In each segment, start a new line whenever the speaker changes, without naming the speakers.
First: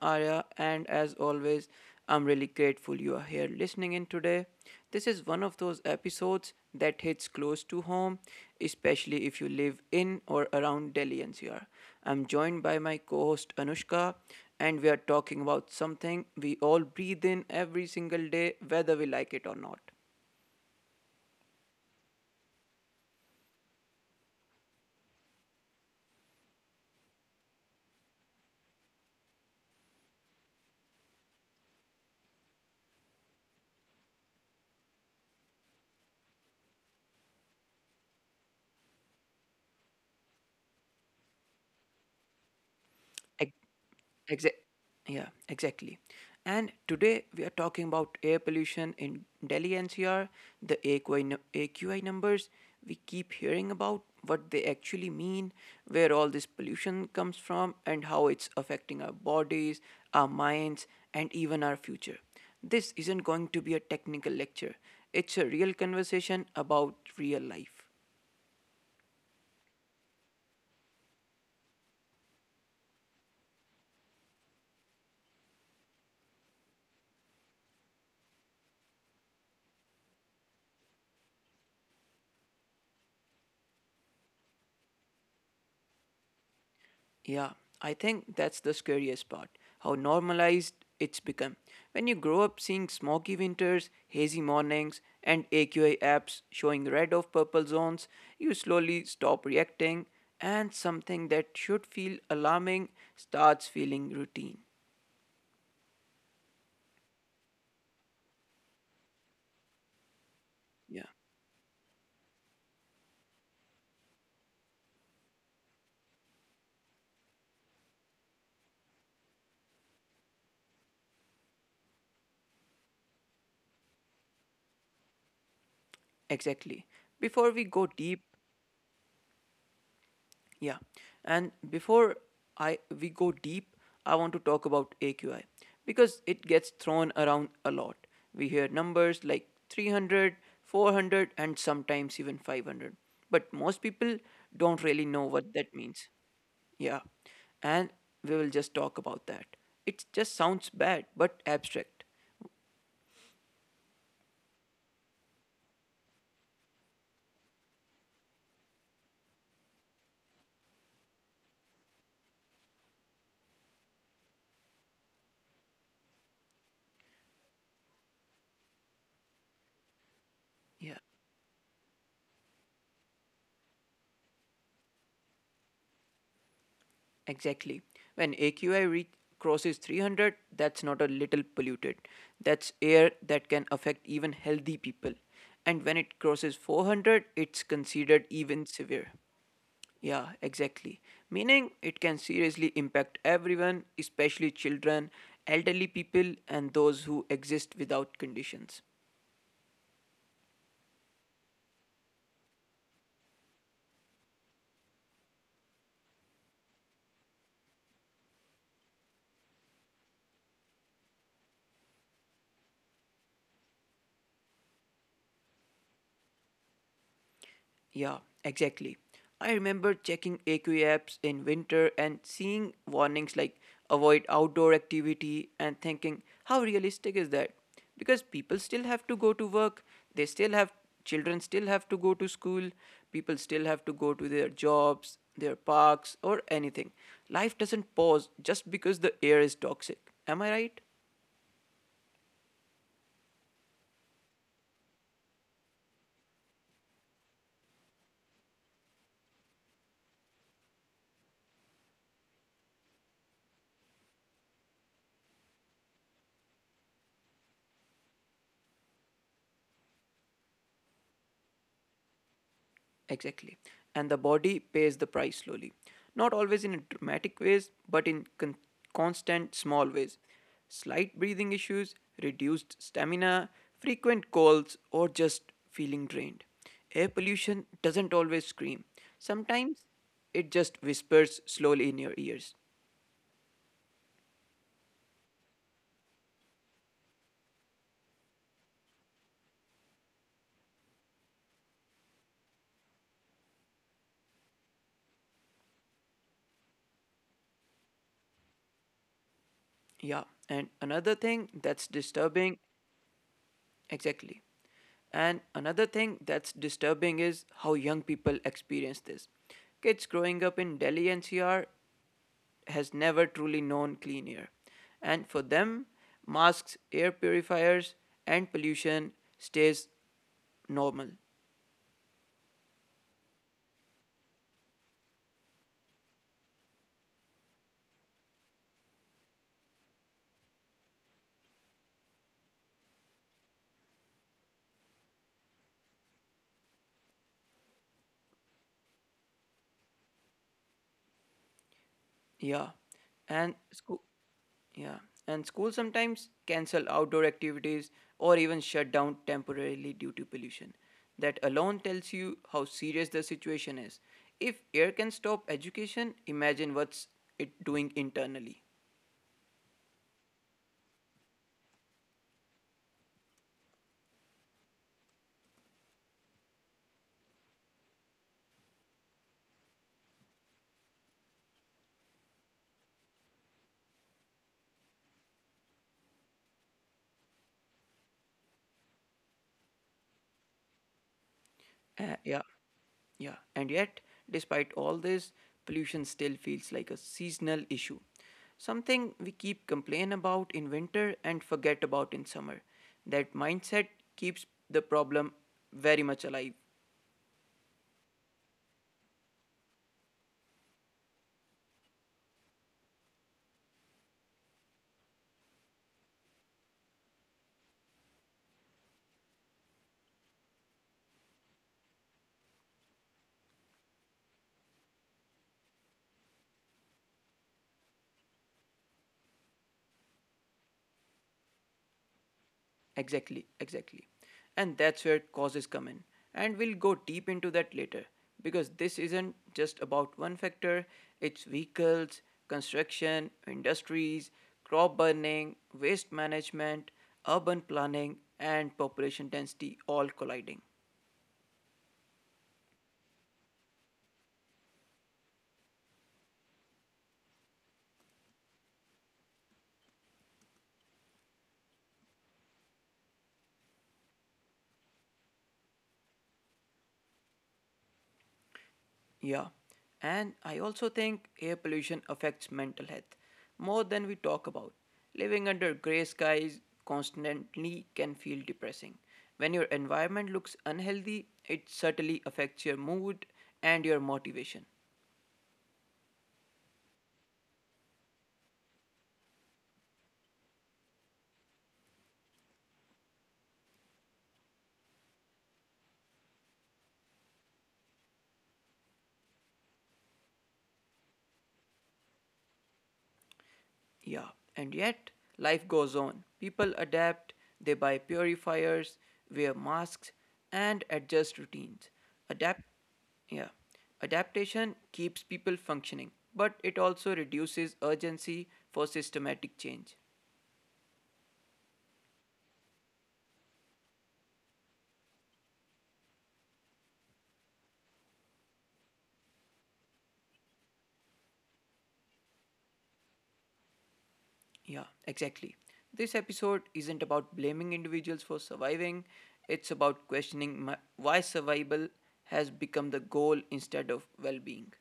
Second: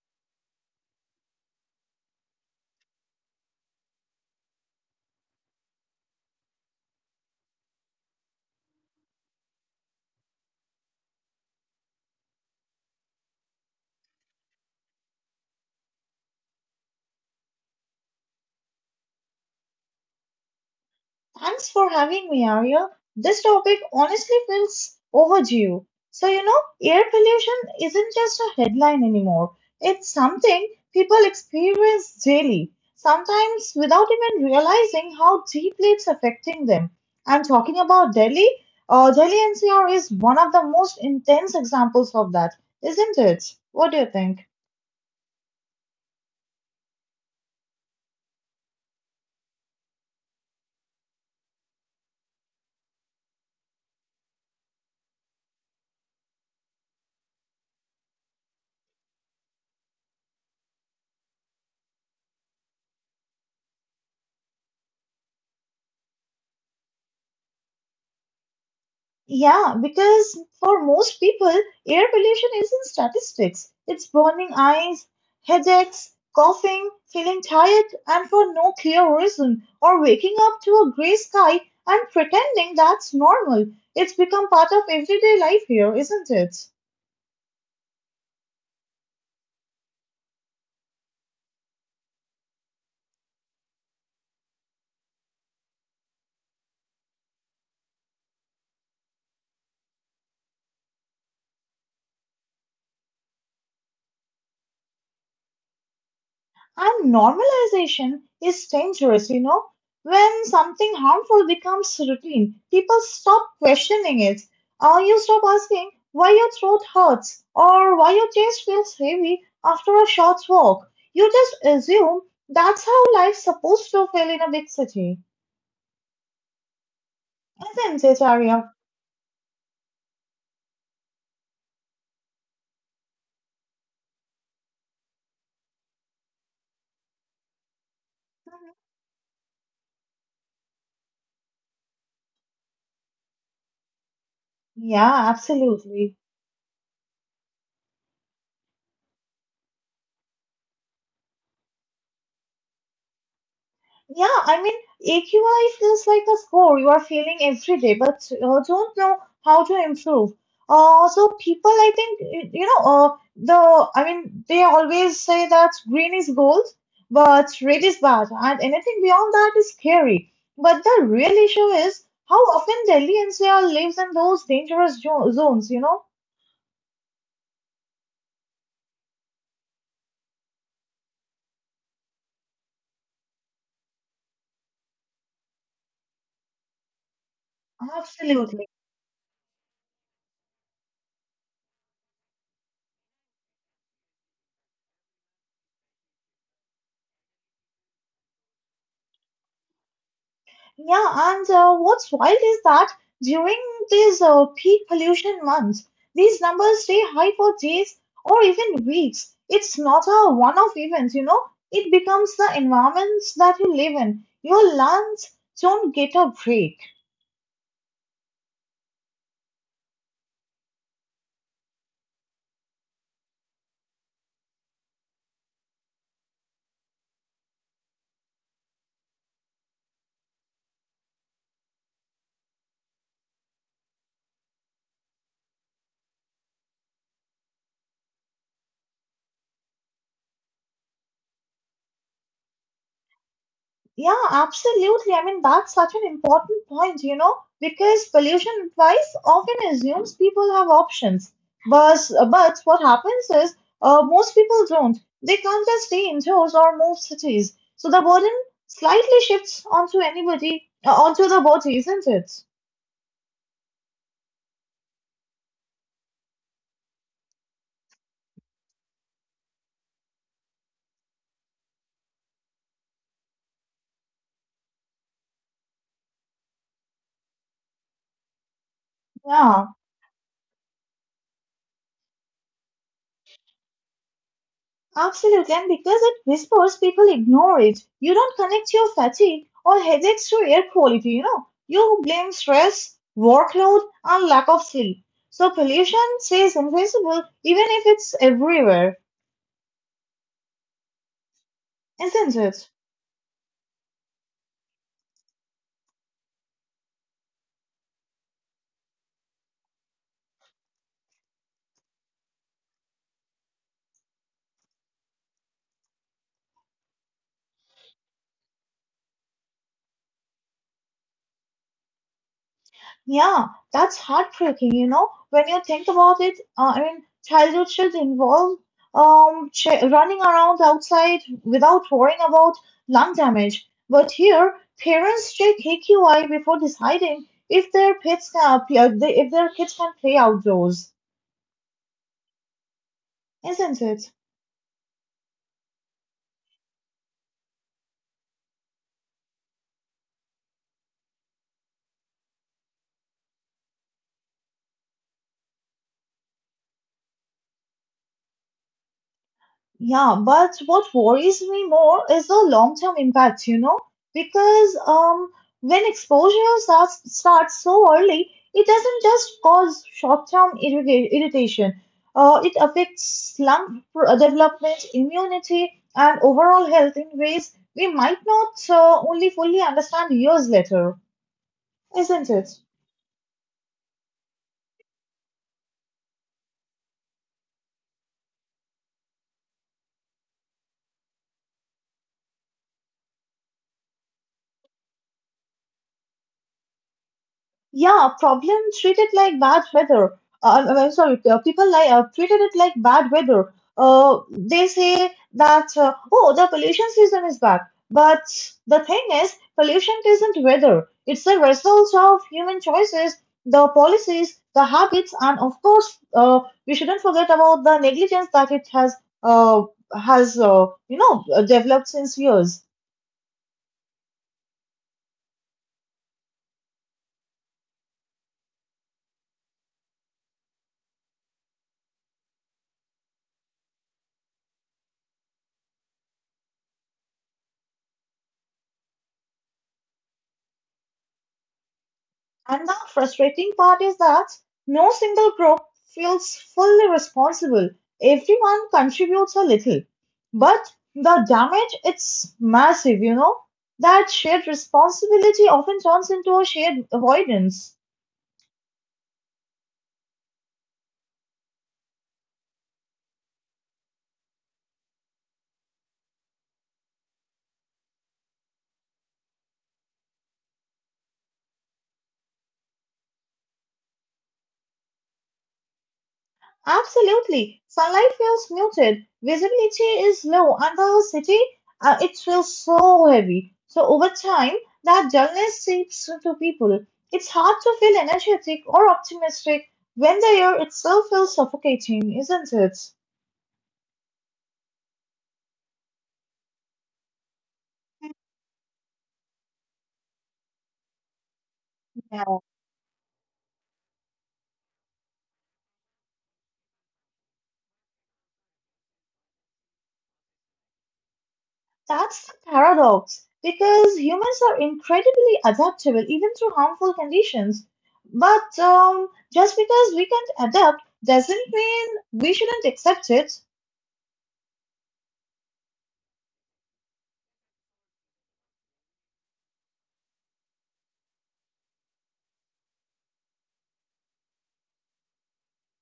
Arya, and as always, I'm really grateful you are here listening in today. This is one of those episodes that hits close to home, especially if you live in or around Delhi NCR. I'm joined by my co host Anushka, and we are talking about something we all breathe in every single day, whether we like it or not.
Thanks for having me, Arya. This topic honestly feels overdue. So, you know, air pollution isn't just a headline anymore. It's something people experience daily, sometimes without even realizing how deeply it's affecting them. I'm talking about Delhi. Delhi NCR is one of the most intense examples of that, isn't it? What do you think?
Exa- yeah, exactly. And today we are talking about air pollution in Delhi NCR, the AQI, AQI numbers we keep hearing about, what they actually mean, where all this pollution comes from, and how it's affecting our bodies, our minds, and even our future. This isn't going to be a technical lecture, it's a real conversation about real life.
Yeah, because for most people, air pollution isn't statistics. It's burning eyes, headaches, coughing, feeling tired, and for no clear reason, or waking up to a gray sky and pretending that's normal. It's become part of everyday life here, isn't it?
Yeah, I think that's the scariest part how normalized it's become. When you grow up seeing smoky winters, hazy mornings, and AQI apps showing red of purple zones, you slowly stop reacting, and something that should feel alarming starts feeling routine.
And normalization is dangerous, you know. When something harmful becomes
Yeah,
routine, people stop questioning it. Or you stop asking why your throat hurts or why your chest feels heavy after a short walk. You just assume that's how life's supposed to feel in a big city. Isn't it, Arya?
exactly. Before we go deep, yeah. And before I we go deep, I want to talk about AQI because it gets thrown around a lot. We hear numbers like 300, 400, and sometimes even 500.
Yeah,
But most people
absolutely.
don't really know what that means. Yeah. And we will just talk about that. It just sounds bad but abstract.
Yeah, I mean, AQI feels like a score you are feeling every day, but don't know how to improve. So people, I think, you know, they always say that green is gold, but red is bad, and anything beyond that is scary. But the real issue is
Yeah.
how often Delhi NCR lives in those dangerous zones, you know?
Exactly. When AQI crosses 300, that's not a little polluted. That's air that can affect even healthy people. And when it crosses 400,
Absolutely.
it's considered even severe. Yeah, exactly. Meaning it can seriously impact everyone, especially children, elderly people, and those who exist without conditions.
Yeah, and what's wild is that during these peak pollution months, these numbers stay high for days or even weeks. It's not a one off event, you know, it becomes the environments that you live in. Your lungs don't get a break.
Yeah, exactly. I remember checking AQ apps in winter and seeing warnings like avoid outdoor activity and thinking, how realistic is that? Because people still have to go to work, they still have children still have to go to school, people still have to go to their jobs, their parks or anything. Life doesn't pause just because the air is toxic. Am I right?
Yeah, absolutely. I mean, that's such an important point, you know, because pollution advice often assumes people have options. But, but what happens is most people don't. They can't just stay indoors or move cities. So the burden slightly shifts onto anybody, onto the body, isn't it?
Exactly. And the body pays the price slowly. Not always in dramatic ways, but in constant small ways. Slight breathing issues, reduced stamina, frequent colds, or just feeling drained. Air pollution doesn't
Yeah.
always scream. Sometimes it just whispers slowly in your ears.
Absolutely, and because it whispers, people ignore it. You don't connect your fatigue or headaches to air quality, you know. You blame stress, workload, and lack of sleep. So pollution stays invisible even if it's everywhere,
Yeah, and
isn't it?
another thing that's disturbing Exactly. And another thing that's disturbing is how young people experience this. Kids growing up in Delhi NCR has never truly known clean air. And for them, masks, air purifiers, and pollution stays normal.
Yeah, that's heartbreaking, you know, when you think about it. I mean, childhood should involve ch running around outside without worrying about lung damage. But here, parents check AQI before deciding if their pets can, if their kids can play outdoors,
Yeah. And
isn't
school
it?
Yeah, and schools sometimes cancel outdoor activities or even shut down temporarily due to pollution. That alone tells you how serious the situation is. If air can stop education, imagine what's it doing internally.
Yeah, but what worries me more is the long-term impact, you know, because when exposure starts so early, it doesn't just cause short-term irritation. It affects lung development, immunity, and overall health in ways we might not only fully understand years later, isn't
Yeah,
it?
yeah. And yet, despite all this, pollution still feels like a seasonal issue. Something we keep complain about in winter and forget about in summer. That mindset keeps the problem very much alive.
Yeah, problem treated like bad weather. I'm sorry, people like treated it like bad weather. They say that oh, the pollution season is back, but the thing is, pollution isn't weather. It's the result of human choices, the policies, the habits, and of course, we shouldn't forget about the negligence that it uh, has developed since years.
Exactly, exactly. And that's where causes come in. And we'll go deep into that later because this isn't just about one factor, it's vehicles, construction, industries, crop burning, waste management, urban planning, and population density all colliding.
And the frustrating part is that no single group feels fully responsible. Everyone contributes a little. But the damage, it's massive, you know? That shared responsibility often turns into a shared avoidance.
Yeah. And I also think air pollution affects mental health more than we talk about. Living under grey skies constantly can feel depressing. When your environment looks unhealthy, it certainly affects your mood and your motivation.
Absolutely. Sunlight feels muted, visibility is low, and the city, it feels so heavy. So over time, that dullness seeps into people. It's hard to feel energetic or optimistic when the air itself feels suffocating, isn't it?
Yeah, and yet life goes on. People adapt, they buy purifiers, wear masks, and adjust
Yeah,
routines. Adapt yeah. Adaptation keeps people functioning, but it also reduces urgency for systematic change.
that's the paradox because humans are incredibly adaptable even to harmful conditions. But just because we can't adapt doesn't mean we shouldn't accept it.
Yeah, exactly. This episode isn't about blaming individuals for surviving, it's about questioning my, why survival has become the goal instead of well being.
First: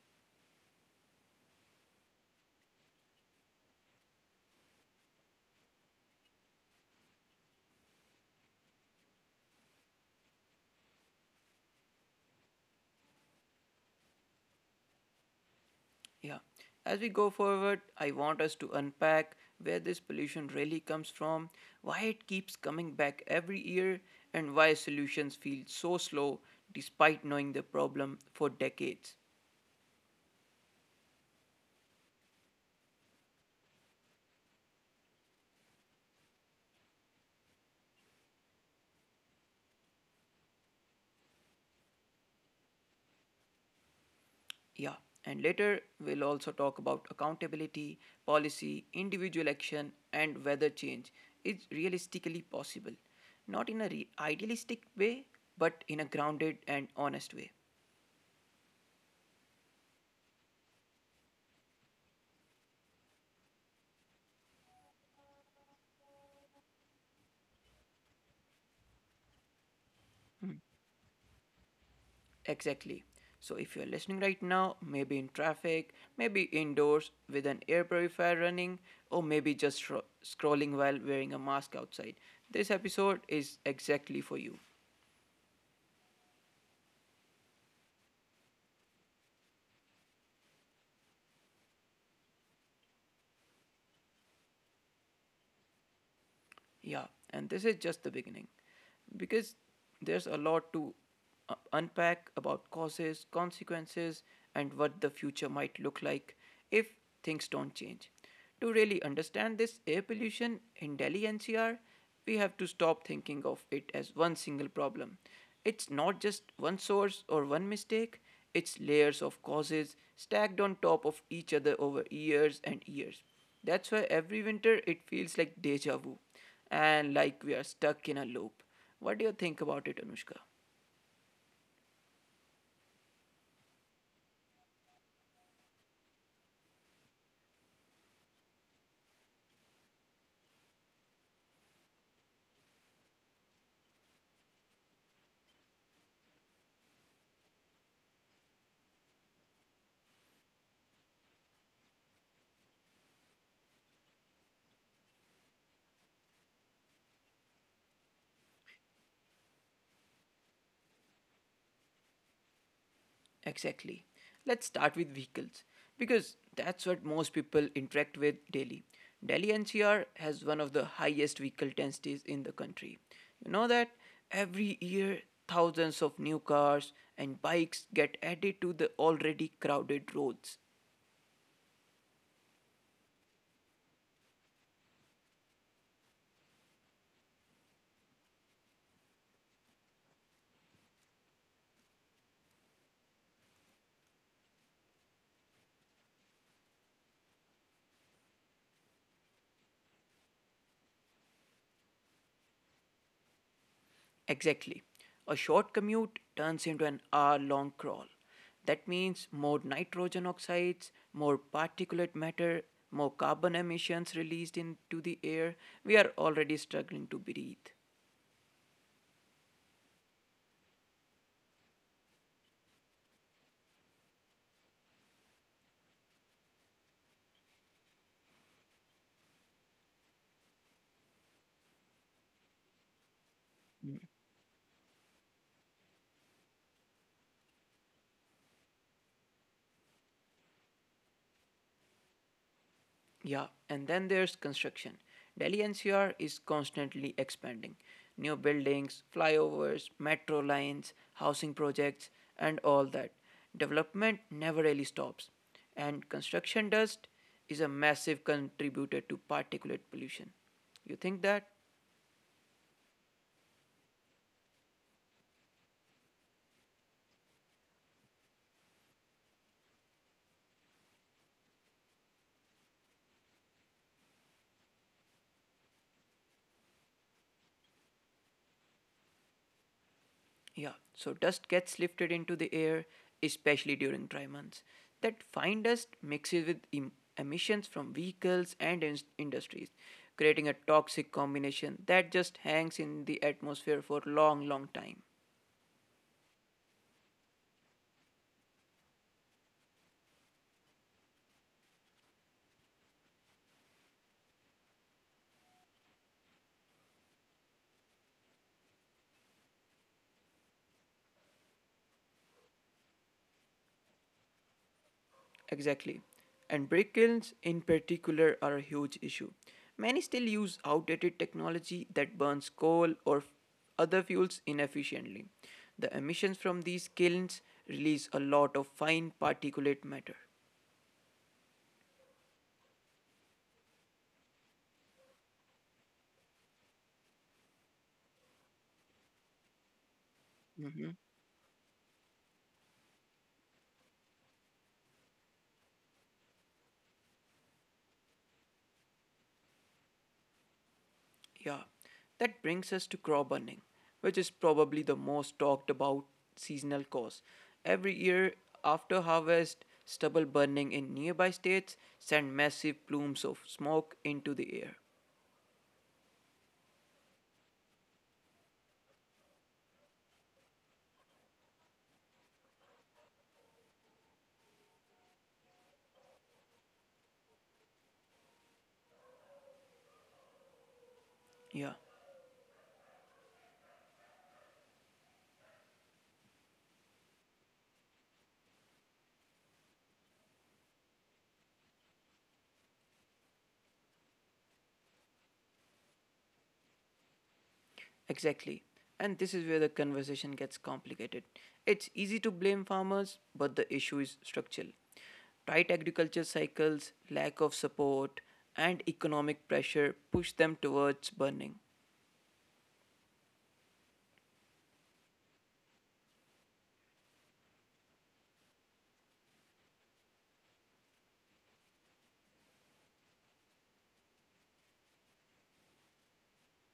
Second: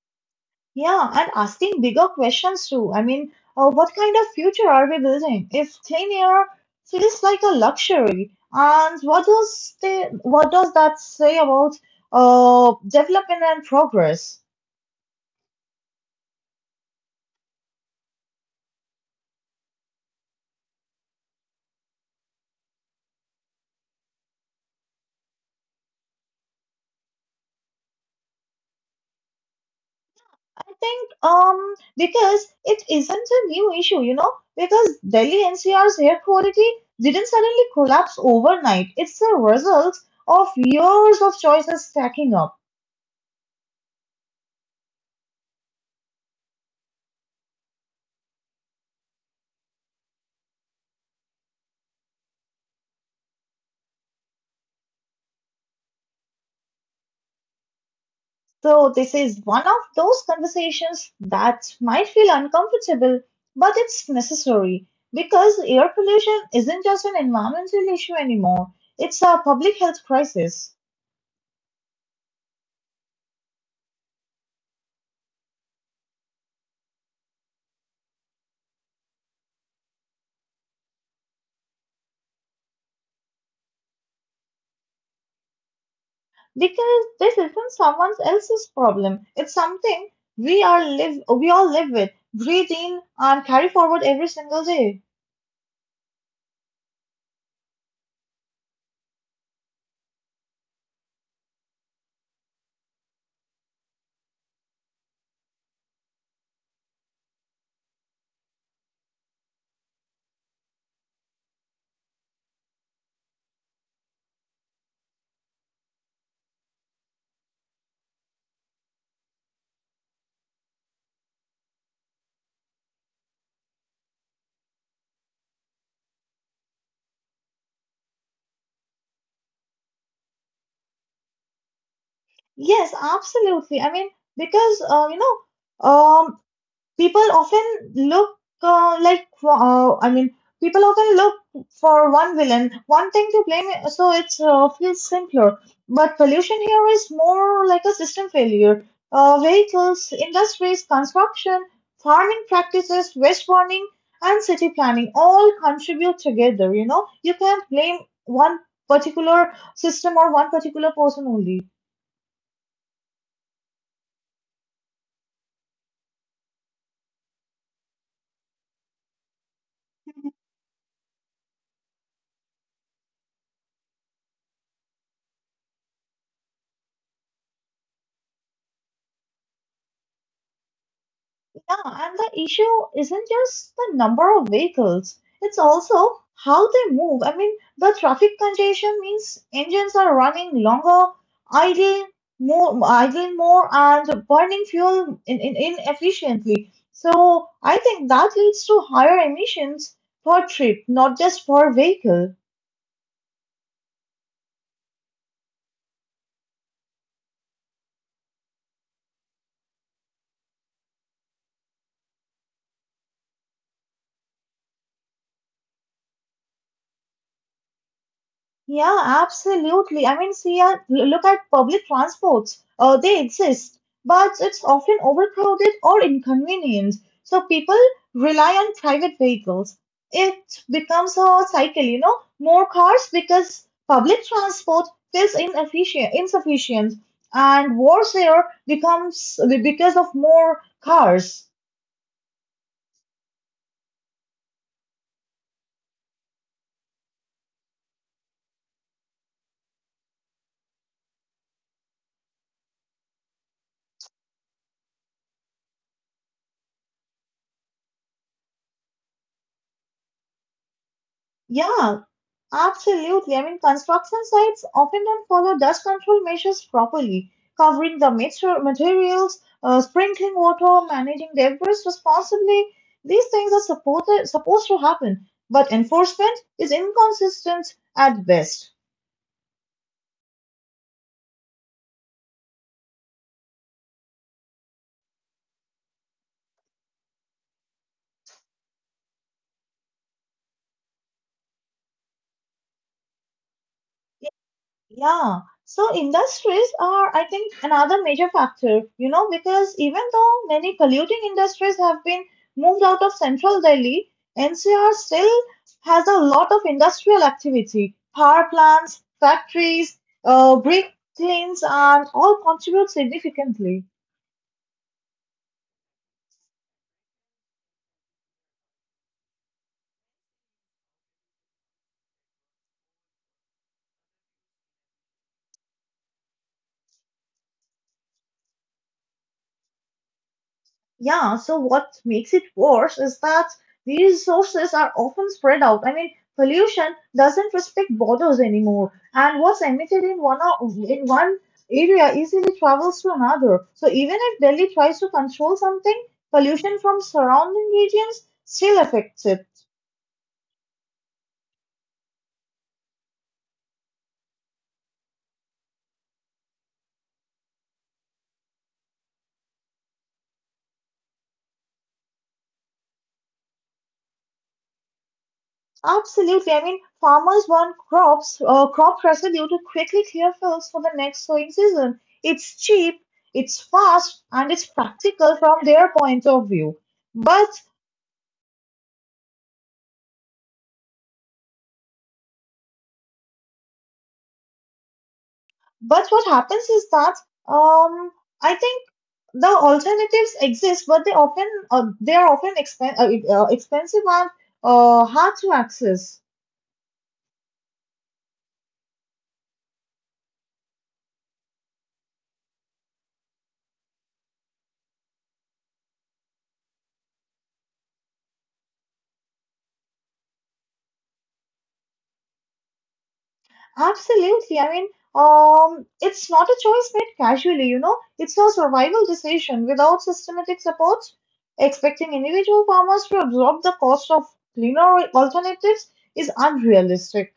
Yeah, and asking bigger questions too. I mean, what kind of future are we building? If thin air feels like a luxury, and what does what does that say about development and progress?
Yeah. As we go forward, I want us to unpack where this pollution really comes from, why it keeps coming back every year, and why solutions feel so slow despite knowing the problem for decades.
I think because it isn't a new issue, you know, because Delhi NCR's air quality didn't suddenly collapse overnight. It's a result of years of choices stacking up.
Yeah. And later, we'll also talk about accountability, policy, individual action, and whether change is realistically possible. Not in a idealistic way, but in a grounded and honest way.
So, this is one of those conversations that might feel uncomfortable, but it's necessary because air pollution isn't just an environmental issue anymore, it's a public health crisis.
Exactly. So if you're listening right now, maybe in traffic, maybe indoors with an air purifier running, or maybe just scrolling while wearing a mask outside, this episode is exactly for you.
Because this isn't someone else's problem, it's something we all live with, breathe in, and carry forward every single day.
Yeah, and this is just the beginning. Because there's a lot to unpack about causes, consequences, and what the future might look like if things don't change. To really understand this air pollution in Delhi NCR, we have to stop thinking of it as one single problem. It's not just one source or one mistake, it's layers of causes stacked on top of each other over years and years. That's why every winter it feels like deja vu and like we are stuck in a loop. What do you think about it, Anushka?
Yes, absolutely. I mean, because, you know, people often look uh, like uh, I mean people often look for one villain, one thing to blame, so it feels simpler. But pollution here is more like a system failure. Vehicles, industries, construction, farming practices, waste burning, and city planning all contribute together. You know, you can't blame one particular system or one particular person only.
Exactly. Let's start with vehicles because that's what most people interact with daily. Delhi NCR has one of the highest vehicle densities in the country. You know that every year thousands of new cars and bikes get added to the already crowded roads.
Yeah, and the issue isn't just the number of vehicles, it's also how they move. I mean, the traffic congestion means engines are running longer, idling idling more, and burning fuel inefficiently. So I think that leads to higher emissions per trip, not just per vehicle.
Exactly. A short commute turns into an hour long crawl. That means more nitrogen oxides, more particulate matter, more carbon emissions released into the air. We are already struggling to breathe.
Yeah, absolutely. I mean, see, look at public transports. They exist, but it's often overcrowded or inconvenient. So people rely on private vehicles. It becomes a cycle, you know, more cars because public transport feels inefficient, insufficient, and worse Air becomes because of more cars.
Yeah, and then there's construction. Delhi NCR is constantly expanding. New buildings, flyovers, metro lines, housing projects, and all that. Development never really stops. And construction dust is a massive contributor to particulate pollution. You think
Yeah,
that?
Absolutely. I mean, construction sites often don't follow dust control measures properly, covering the materials, sprinkling water, managing debris responsibly. These things are supposed to happen, but enforcement is inconsistent at best.
Yeah, so dust gets lifted into the air, especially during dry months. That fine dust mixes with emissions from vehicles and industries, creating a toxic combination that just hangs in the atmosphere for long, long time.
Yeah, so industries are, I think, another major factor, you know, because even though many polluting industries have been moved out of central Delhi, NCR still has a lot of industrial activity, power plants, factories, brick kilns, and all contribute significantly.
Exactly. And brick kilns, in particular, are a huge issue. Many still use outdated technology that burns coal or other fuels inefficiently. The emissions from these kilns release a lot of fine particulate matter.
Yeah, so what makes it worse is that these resources are often spread out. I mean, pollution doesn't respect borders anymore, and what's emitted in one area easily travels to another. So even if Delhi tries to control something, pollution from surrounding regions still affects it.
Yeah, that brings us to crop burning, which is probably the most talked about seasonal cause. Every year after harvest, stubble burning in nearby states send massive plumes of smoke into the air.
Absolutely. I mean, farmers want crop residue to quickly clear fields for the next sowing season. It's cheap, it's fast, and it's practical from their point of view. But
Yeah,
but what happens is that um, I think the alternatives exist, but they are often expensive and hard to access.
exactly. And this is where the conversation gets complicated. It's easy to blame farmers, but the issue is structural. Tight agriculture cycles, lack of support, and economic pressure push them towards burning.
Absolutely. I mean, it's not a choice made casually, you know, it's a survival decision. Without systematic support, expecting individual farmers to absorb the cost of cleaner alternatives is unrealistic.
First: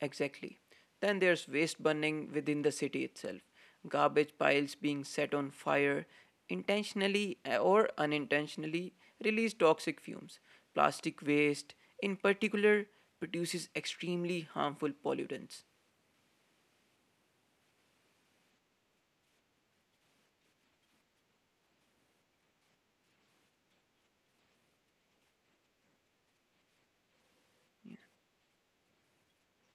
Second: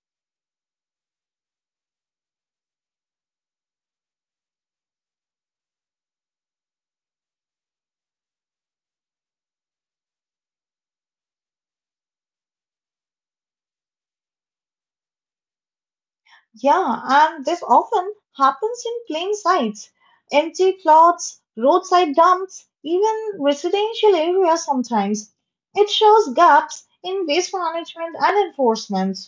Exactly. Then there's waste burning within the city itself, garbage piles being set on fire, intentionally or unintentionally release toxic fumes. Plastic waste, in particular, produces extremely harmful pollutants.
Yeah, and this often happens in plain sites, empty plots, roadside dumps, even residential areas sometimes. It shows gaps in waste management and enforcement.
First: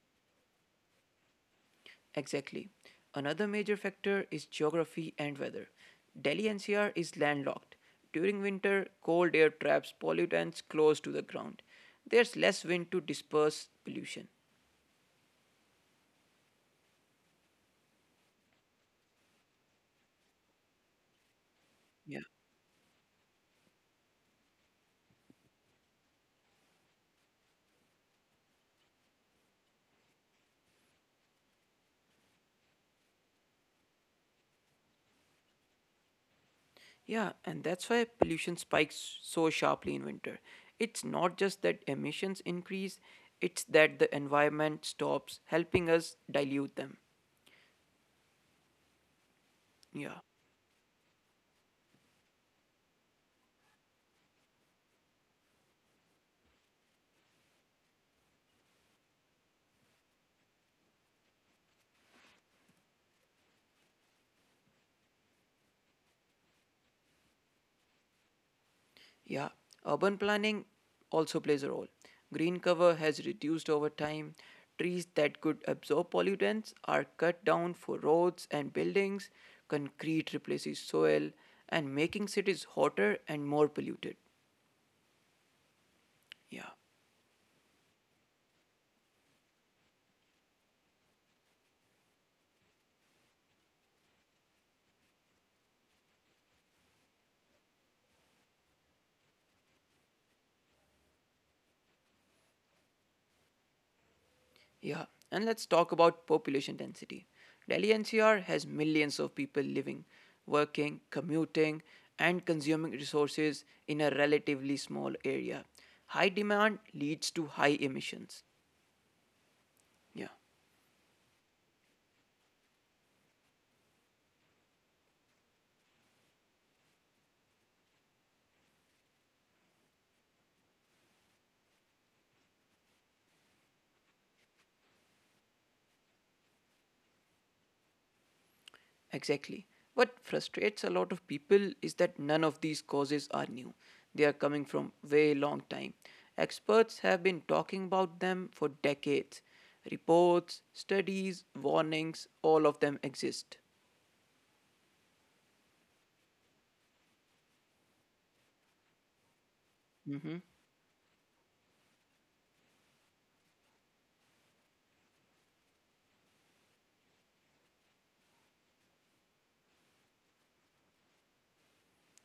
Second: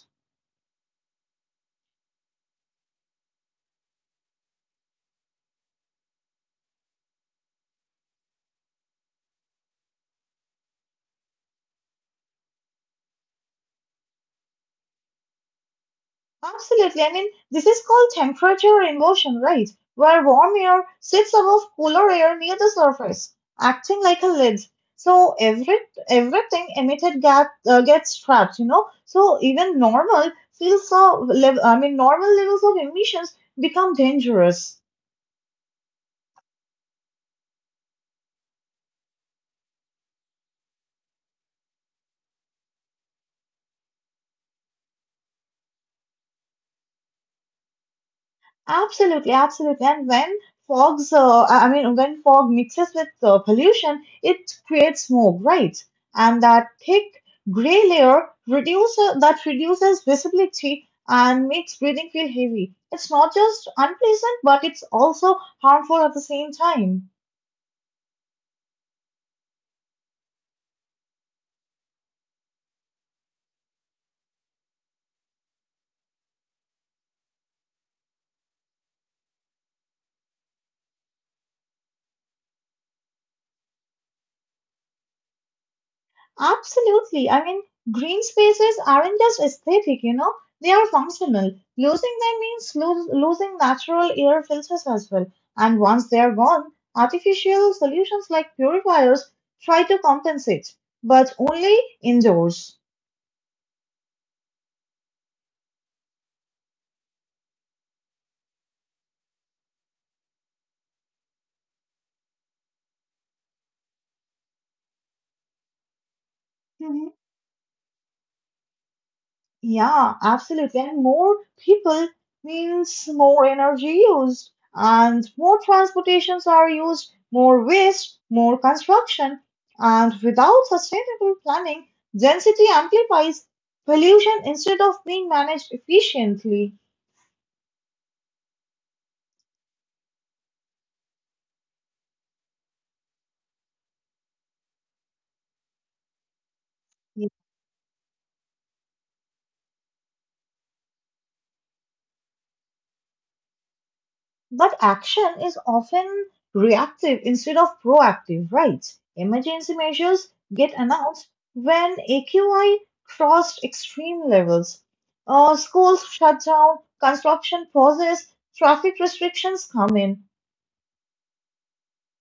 Exactly. Another major factor is geography and weather. Delhi NCR is landlocked. During winter, cold air traps pollutants close to the ground. There's less wind to disperse pollution.
Absolutely. I mean, this is called temperature inversion, right? Where warm air sits above cooler air near the
Yeah.
surface, acting like a lid. So everything emitted gas gets trapped, you know. So even normal feels so. Lev- I mean, normal levels of emissions become dangerous.
Yeah, and that's why pollution spikes so sharply in winter. It's not just that emissions increase, it's that the environment stops helping us dilute them.
Absolutely, absolutely. And when
Yeah.
fogs, I mean, when fog mixes with pollution, it creates smoke, right? And that thick gray layer reduces visibility and makes breathing feel heavy. It's not just unpleasant, but it's also harmful at the same time.
Yeah. Urban planning also plays a role. Green cover has reduced over time. Trees that could absorb pollutants are cut down for roads and buildings. Concrete replaces soil and making cities hotter and more polluted. Yeah.
Absolutely. I mean, green spaces aren't just aesthetic, you know, they are functional. Losing them means losing natural air filters as well. And once they are gone, artificial solutions like purifiers try to compensate, but only indoors.
Yeah, and let's talk about population density. Delhi NCR has millions of people living, working, commuting, and consuming resources in a relatively small area. High demand leads to high emissions.
Yeah,
Yeah,
absolutely. And more people means more energy used, and more transportations are used, more waste, more construction. And without sustainable planning, density amplifies pollution instead of being managed efficiently.
exactly. What frustrates a lot of people is that none of these causes are new. They are coming from way long time. Experts have been talking about them for decades. Reports, studies, warnings, all of them exist.
But action is often reactive instead of proactive, right? Emergency measures
Mm-hmm.
get announced when AQI crossed extreme levels. Schools shut down, construction pauses, traffic restrictions come in.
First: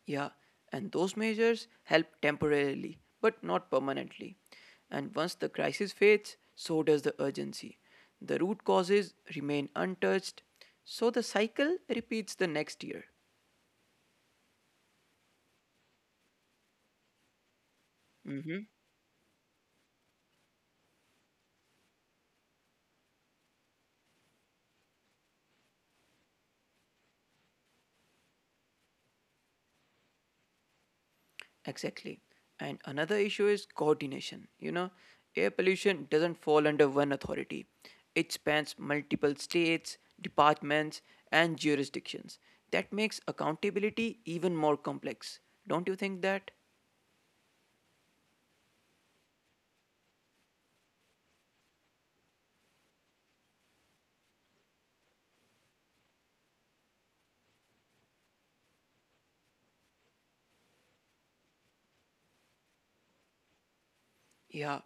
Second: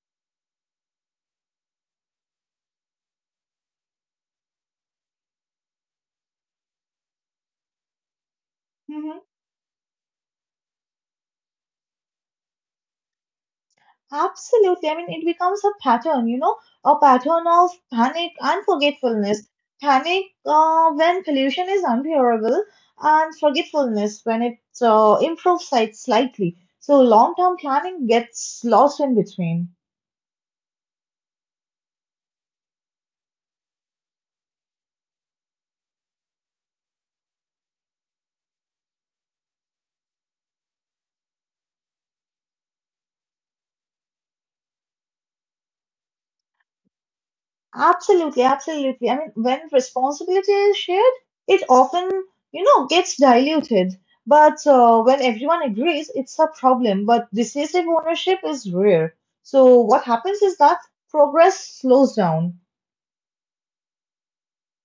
Yeah, and those measures help temporarily, but not permanently. And once the crisis fades, so does the urgency. The root causes
Mm-hmm.
remain untouched, so the cycle repeats the next year.
Absolutely. I mean, it becomes a pattern, you know, a pattern of panic and forgetfulness. Panic when pollution is unbearable, and forgetfulness when it slightly. So long term planning gets lost in between.
Exactly. And another issue is coordination. You know, air pollution doesn't fall under one authority, it spans multiple states, departments, and jurisdictions. That makes accountability even more complex. Don't you think that?
Absolutely, absolutely. I mean, when responsibility is shared, it often, you know, gets diluted. But When everyone agrees, it's a problem. But decisive ownership is rare. So what happens is that progress slows down.
Yeah,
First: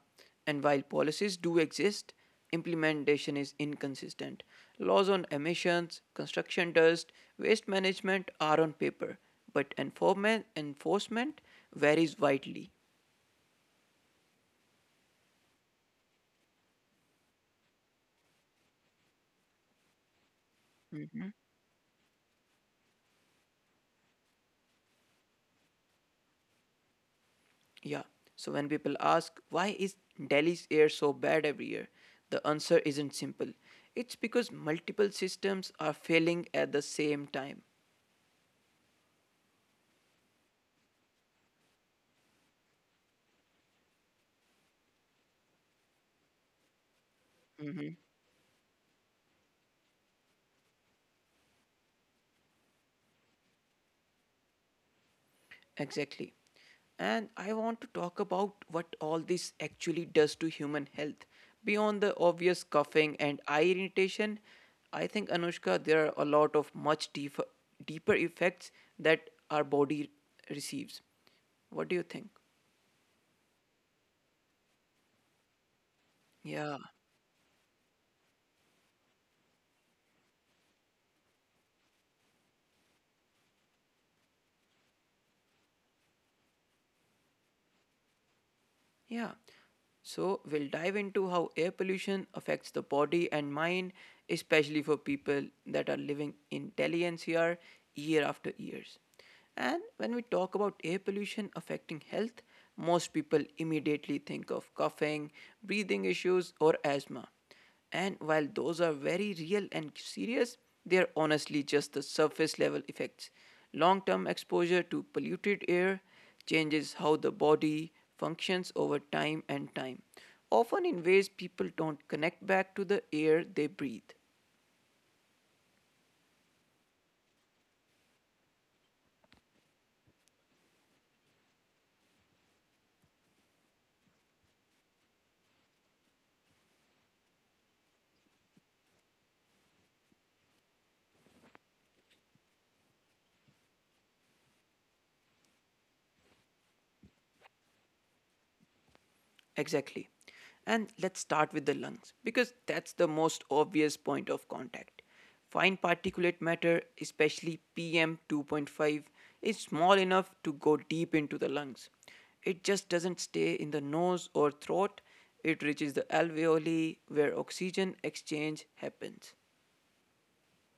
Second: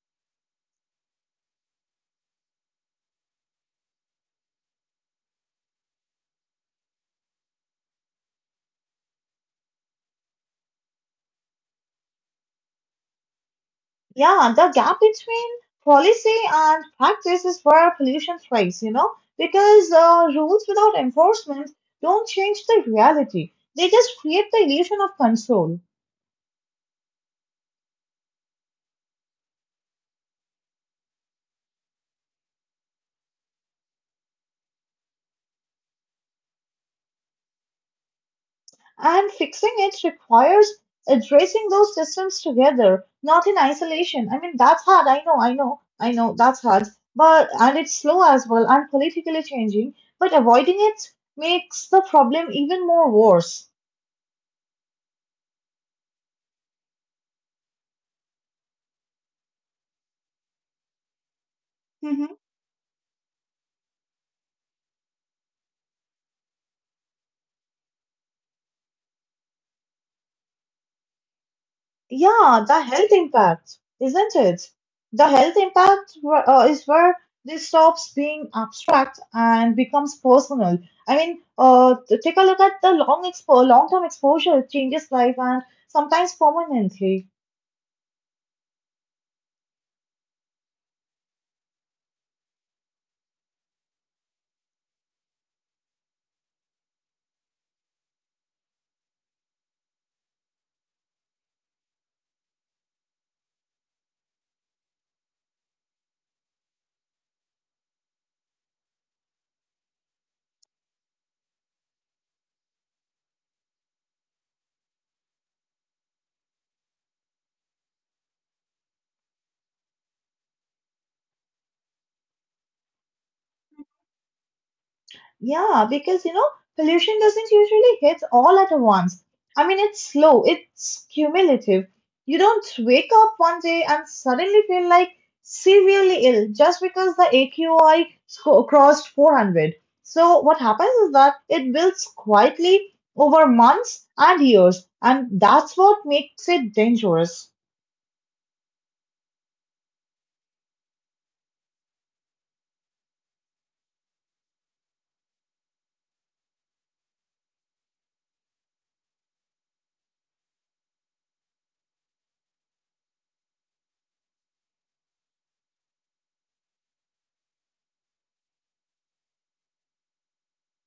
and while policies do exist, implementation is inconsistent. Laws on emissions, construction dust, waste management are on paper, but enforcement varies widely.
Yeah, the gap between policy and practice is where pollution thrives, you know, because rules without enforcement don't change the reality. They just create the illusion of control.
Yeah. So when people ask why is Delhi's air so bad every year, the answer isn't simple. It's because multiple systems are failing at the same time.
And fixing it requires addressing those systems together, not in isolation. I mean, that's hard. I know, that's hard. And it's slow as well and politically changing. But avoiding it makes the problem even more worse.
Exactly. And I want to talk about what all this actually does to human health. Beyond the obvious coughing and eye irritation, I think Anushka, there are a lot of much deeper effects that our body receives. What do you think?
Yeah, the health impact, isn't it? The health impact is
Yeah.
where this stops being abstract and becomes personal. I mean, take a look at the long-term exposure. It changes life and sometimes permanently.
Yeah. So we'll dive into how air pollution affects the body and mind, especially for people that are living in Delhi NCR year after years. And when we talk about air pollution affecting health, most people immediately think of coughing, breathing issues, or asthma. And while those are very real and serious, they are honestly just the surface level effects. Long term exposure to polluted air changes how the body functions over time, often in ways people don't connect back to the air they breathe.
Yeah, because you know, pollution doesn't usually hit all at once. I mean, it's slow, it's cumulative. You don't wake up one day and suddenly feel like severely ill just because the AQI crossed 400. So, what happens is that it builds quietly over months and years, and that's what makes it dangerous.
Exactly. And let's start with the lungs because that's the most obvious point of contact. Fine particulate matter, especially PM 2.5, is small enough to go deep into the lungs. It just doesn't stay in the nose or throat, it reaches the alveoli where oxygen exchange happens.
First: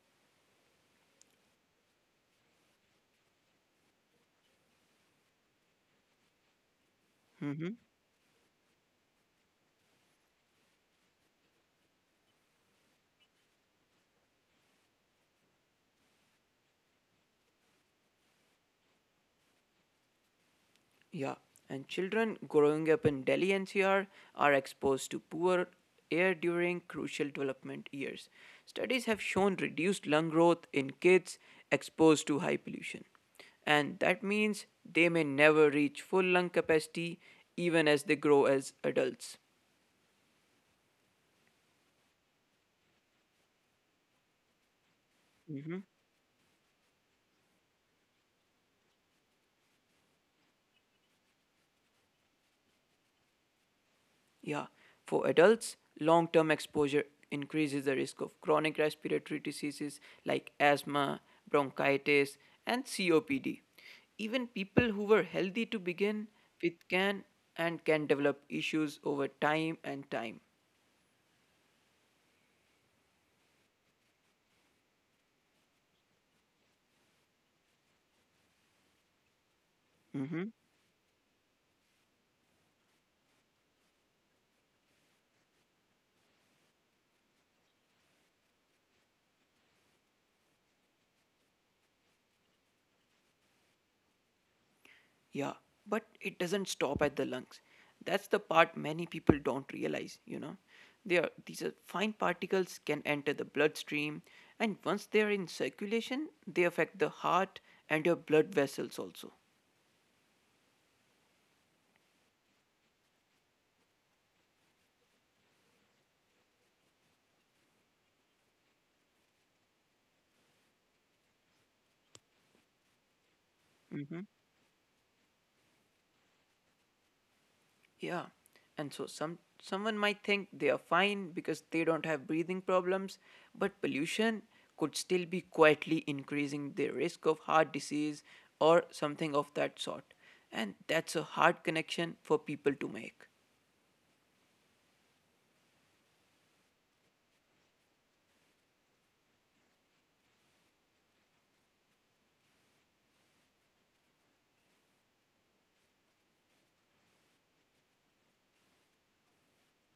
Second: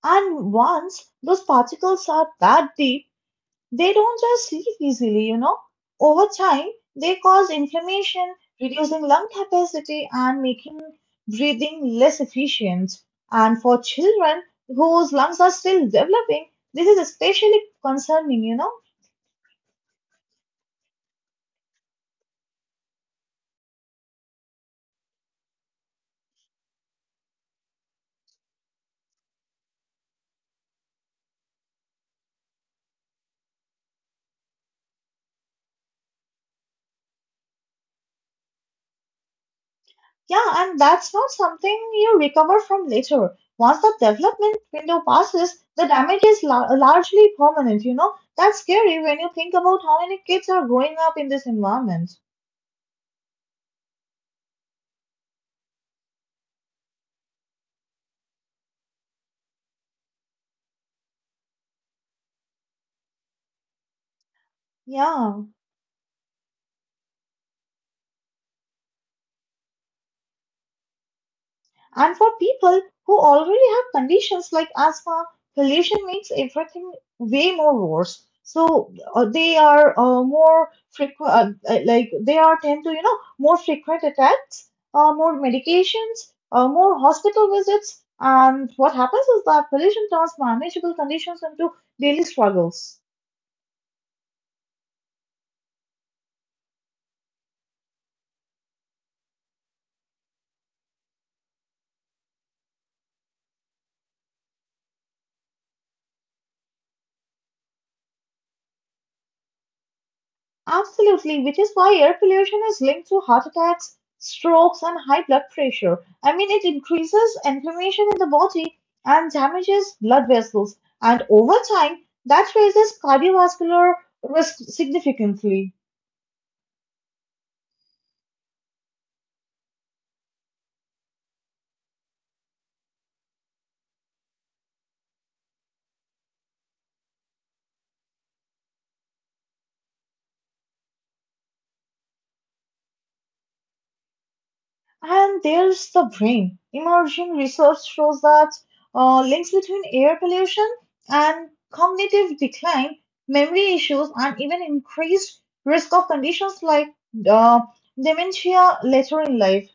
And once those particles are that deep, they don't just leak easily, you know. Over time, they cause inflammation, reducing lung capacity and making breathing less efficient. And for children whose lungs are still developing, this is especially concerning, you know.
Yeah, and children growing up in Delhi NCR are exposed to poor air during crucial development years. Studies have shown reduced lung growth in kids exposed to high pollution. And that means they may never reach full lung capacity even as they grow as adults.
Yeah, and that's not something you recover from later. Once the development window passes, the damage is largely permanent, you know. That's scary when you think about how many kids are growing up in this environment.
Yeah, for adults, long term exposure increases the risk of chronic respiratory diseases like asthma, bronchitis, and COPD. Even people who were
Yeah.
healthy to begin with can and can develop issues over time and time.
And for people who already have conditions like asthma, pollution makes everything way more worse. So they are more
Mm-hmm.
frequent, like they are tend to, more frequent attacks, more medications, more hospital visits. And what happens is that pollution turns manageable conditions into daily struggles.
Yeah, but it doesn't stop at the lungs. That's the part many people don't realize, these are fine particles can enter the bloodstream, and once they are in circulation, they affect the heart and your blood vessels also.
Absolutely, which is why air pollution is linked to heart attacks, strokes, and high blood pressure. I mean, it increases inflammation in the body and damages blood vessels, and over time, that raises cardiovascular risk significantly.
Yeah, and so someone might think they are fine because they don't have breathing problems, but pollution could still be quietly increasing their risk of heart disease or something of that sort. And that's a hard connection for people to make.
And there's the brain. Emerging research shows that links between air pollution and cognitive decline, memory issues, and even increased risk of conditions like uh, dementia later in life.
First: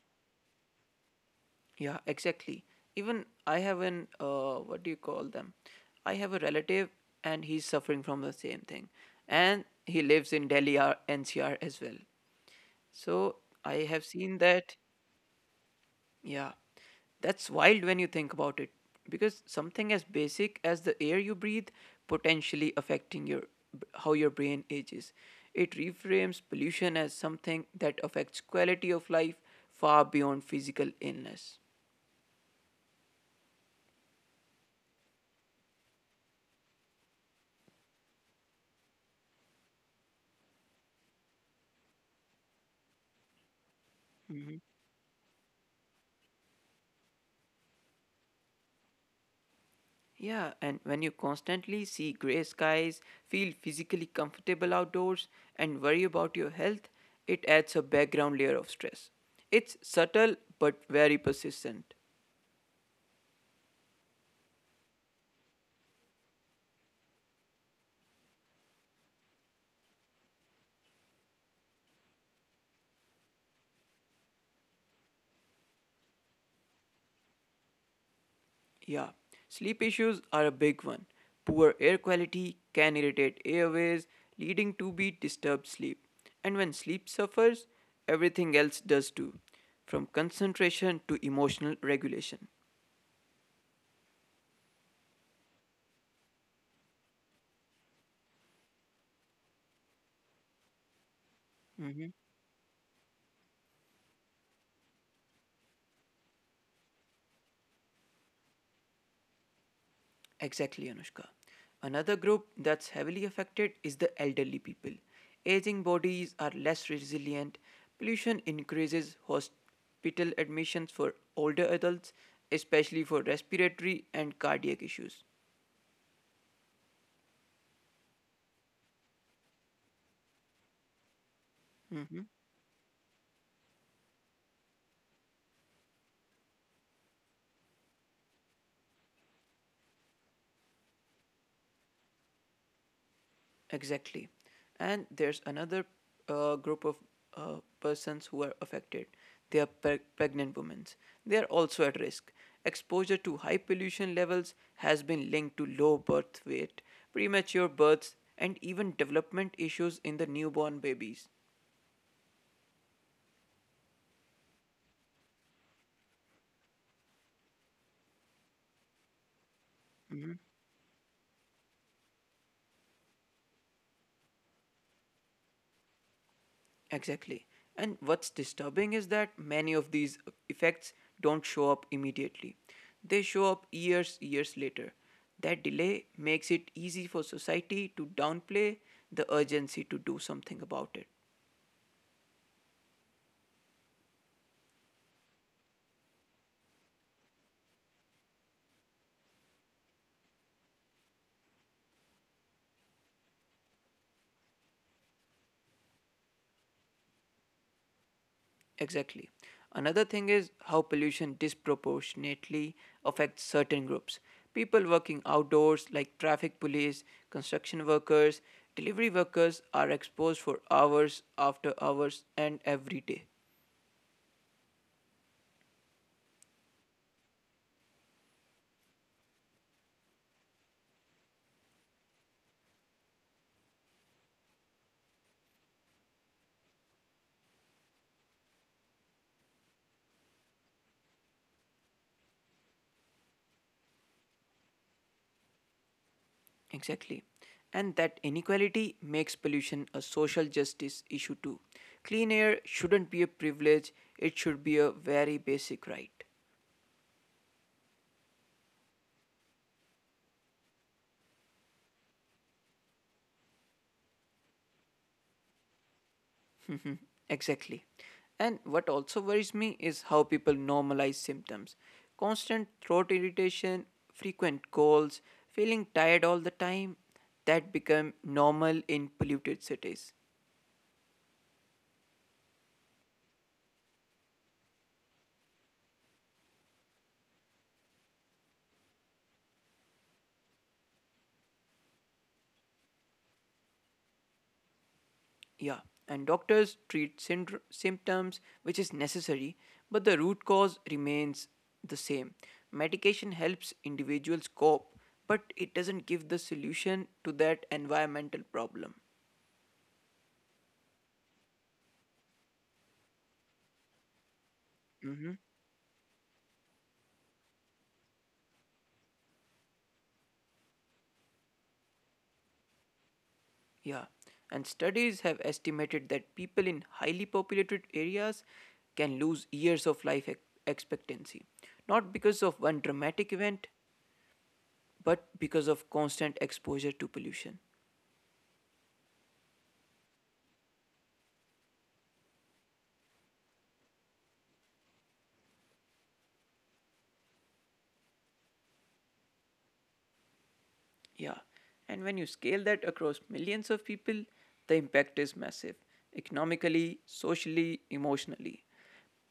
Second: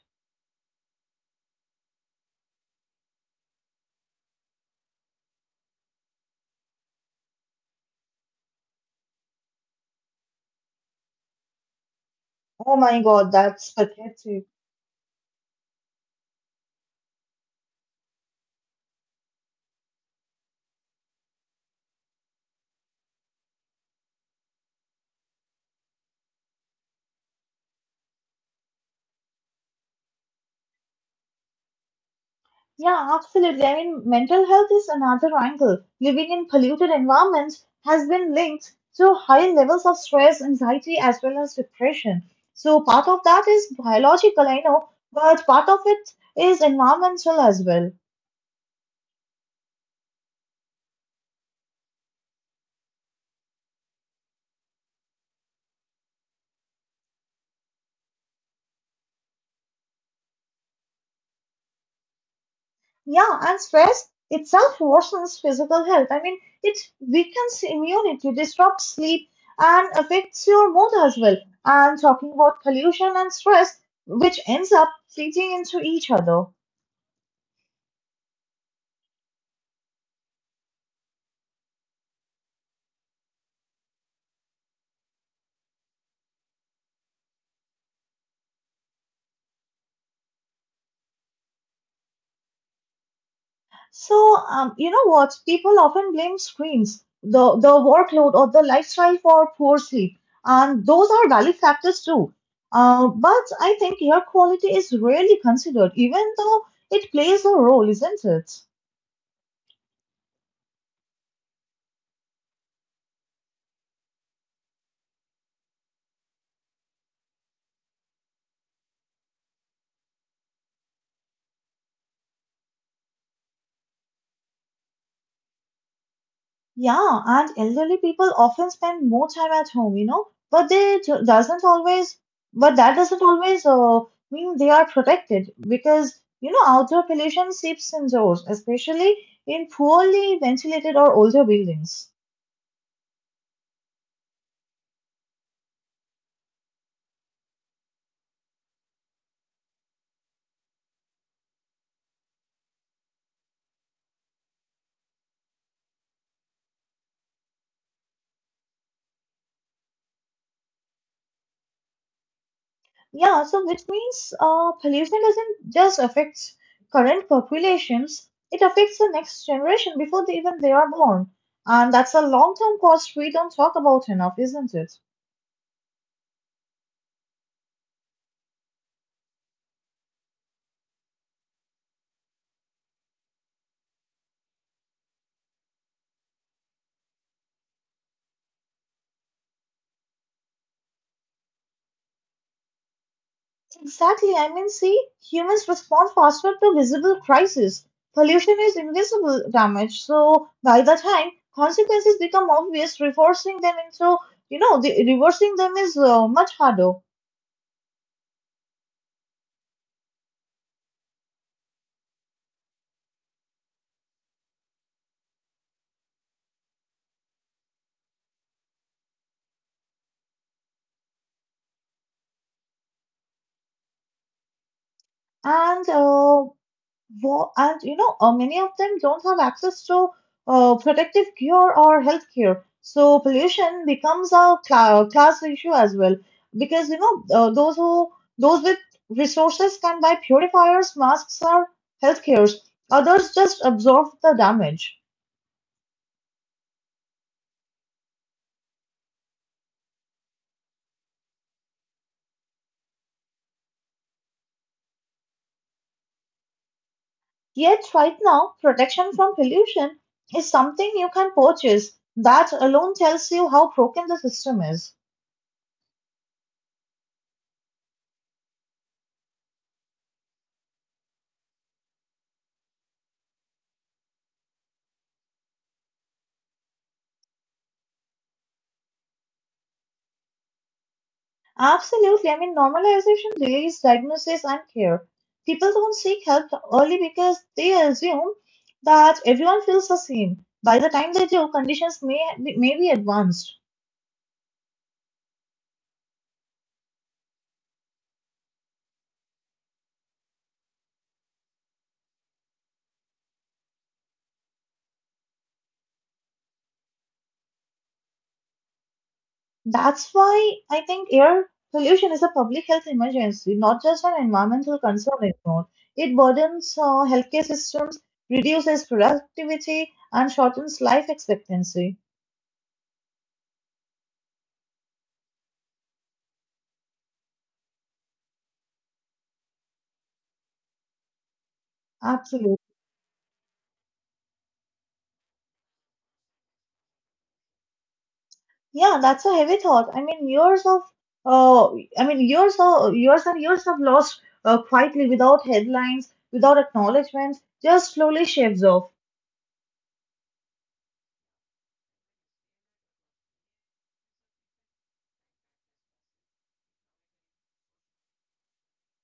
Yeah, exactly. Even I have an what do you call them? I have a relative, and he's suffering from the same thing, and he lives in Delhi or NCR as well.
Oh my god,
So
that's
I have seen
pathetic.
that. Yeah, that's wild when you think about it, because something as basic as the air you breathe potentially affecting your how your brain ages. It reframes pollution as something that affects quality of life far beyond physical illness.
Yeah, absolutely. I mean, mental health is another angle. Living in polluted environments has been linked to higher levels of stress, anxiety, as well as depression. So, part of that is biological, I know, but part of it is environmental as well.
Yeah, and when you constantly see grey skies, feel physically comfortable outdoors, and worry about your health, it adds a background layer of stress. It's subtle but very persistent.
Yeah, and stress itself worsens physical health. I mean, it weakens immunity, disrupts sleep, and affects your mood as well. And talking about pollution and stress, which ends up feeding into each other.
Yeah, sleep issues are a big one. Poor air quality can irritate airways, leading to be disturbed sleep. And when sleep suffers, everything else does too, from concentration to emotional regulation.
So, you know what? People often blame screens, the workload, or the lifestyle for poor sleep. And those are valid factors
Hmm.
too. But I think air quality is rarely considered, even though it plays a role, isn't it?
Exactly, Anushka. Another group that's heavily affected is the elderly people. Aging bodies are less resilient, pollution increases hospital admissions for older adults, especially for respiratory and cardiac issues.
Yeah, and elderly people often spend more time at home, you know, but they doesn't always,
Mm-hmm.
but that doesn't always mean they are protected because, you know, outdoor pollution seeps indoors, especially in poorly ventilated or older buildings.
Exactly. And there's another group of persons who are affected. They are pregnant women. They are also at risk. Exposure to high pollution levels has been linked to low birth weight, premature births, and even development issues in the newborn babies.
Yeah, so which means pollution doesn't just affect current populations, it affects the next generation before they even they are born. And that's a long-term cost we don't talk about enough, isn't it?
Exactly. And what's disturbing is that many of these effects don't show up immediately. They show up years later. That delay makes it easy for society to downplay the urgency to do something about it.
Exactly. I mean, see, humans respond faster to visible crisis. Pollution is invisible damage, so by the time consequences become obvious, reversing them into, you know, the reversing them is much harder.
Exactly. Another thing is how pollution disproportionately affects certain groups. People working outdoors, like traffic police, construction workers, delivery workers, are exposed for hours after hours and every day.
And uh, and you know, many of them don't have access to protective gear or healthcare. So pollution becomes a class issue as well, because you know those with resources can buy purifiers, masks, or healthcares. Others just absorb the damage.
Exactly. And that inequality makes pollution a social justice issue too. Clean air shouldn't be a privilege, it should be a very basic right.
Yet right now, protection from pollution is something you can purchase. That alone tells you how broken the system is.
Exactly. And what also worries me is how people normalize symptoms. Constant throat irritation, frequent colds, feeling tired all the time, that become normal in polluted cities.
Absolutely. I mean, normalization delays diagnosis and care. People don't seek help early because they assume that everyone feels the same. By the time they do, conditions may be advanced.
Yeah, and doctors treat symptoms, which is necessary, but the root cause remains the same. Medication helps individuals cope, but it doesn't give the solution to that environmental problem.
That's why I think air pollution is a public health emergency, not just an environmental concern anymore. It burdens healthcare systems, reduces productivity, and shortens life expectancy.
Yeah, and studies have estimated that people in highly populated areas can lose years of life expectancy, not because
Absolutely.
of one dramatic event, but because of constant exposure to pollution.
Yeah, that's a heavy thought. I mean, uh, years of years and years of lost quietly without headlines, without acknowledgments, just slowly shaves off.
Yeah. And when you scale that across millions of people, the impact is massive economically, socially, emotionally.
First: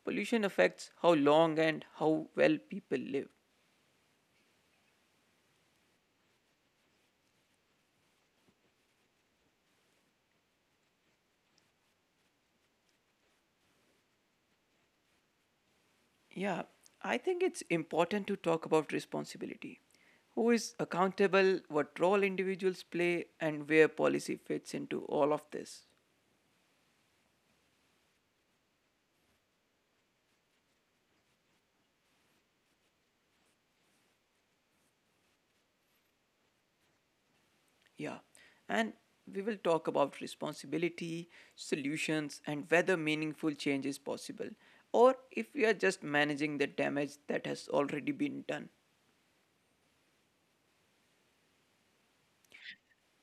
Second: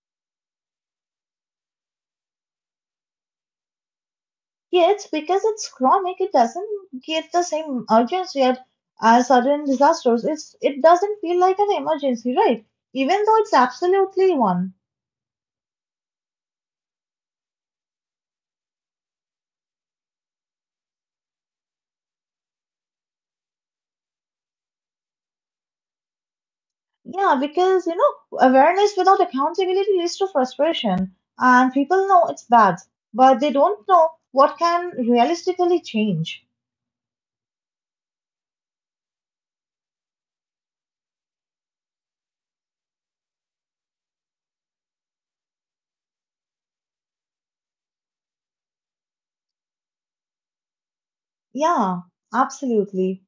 Pollution affects how long and how well people live.
Yet, because it's chronic, it doesn't get the same urgency as sudden disasters. It doesn't feel like an emergency, right? Even though it's absolutely one.
Yeah, I think it's important to talk about responsibility. Who is accountable, what role individuals play, and where policy fits into all of this.
Yeah, because you know, awareness without accountability leads to frustration, and people know it's bad, but they don't know what can realistically change.
Yeah, and we will talk about responsibility, solutions, and whether meaningful change is possible, or if we are just managing the damage that has already been done.
Yeah, absolutely.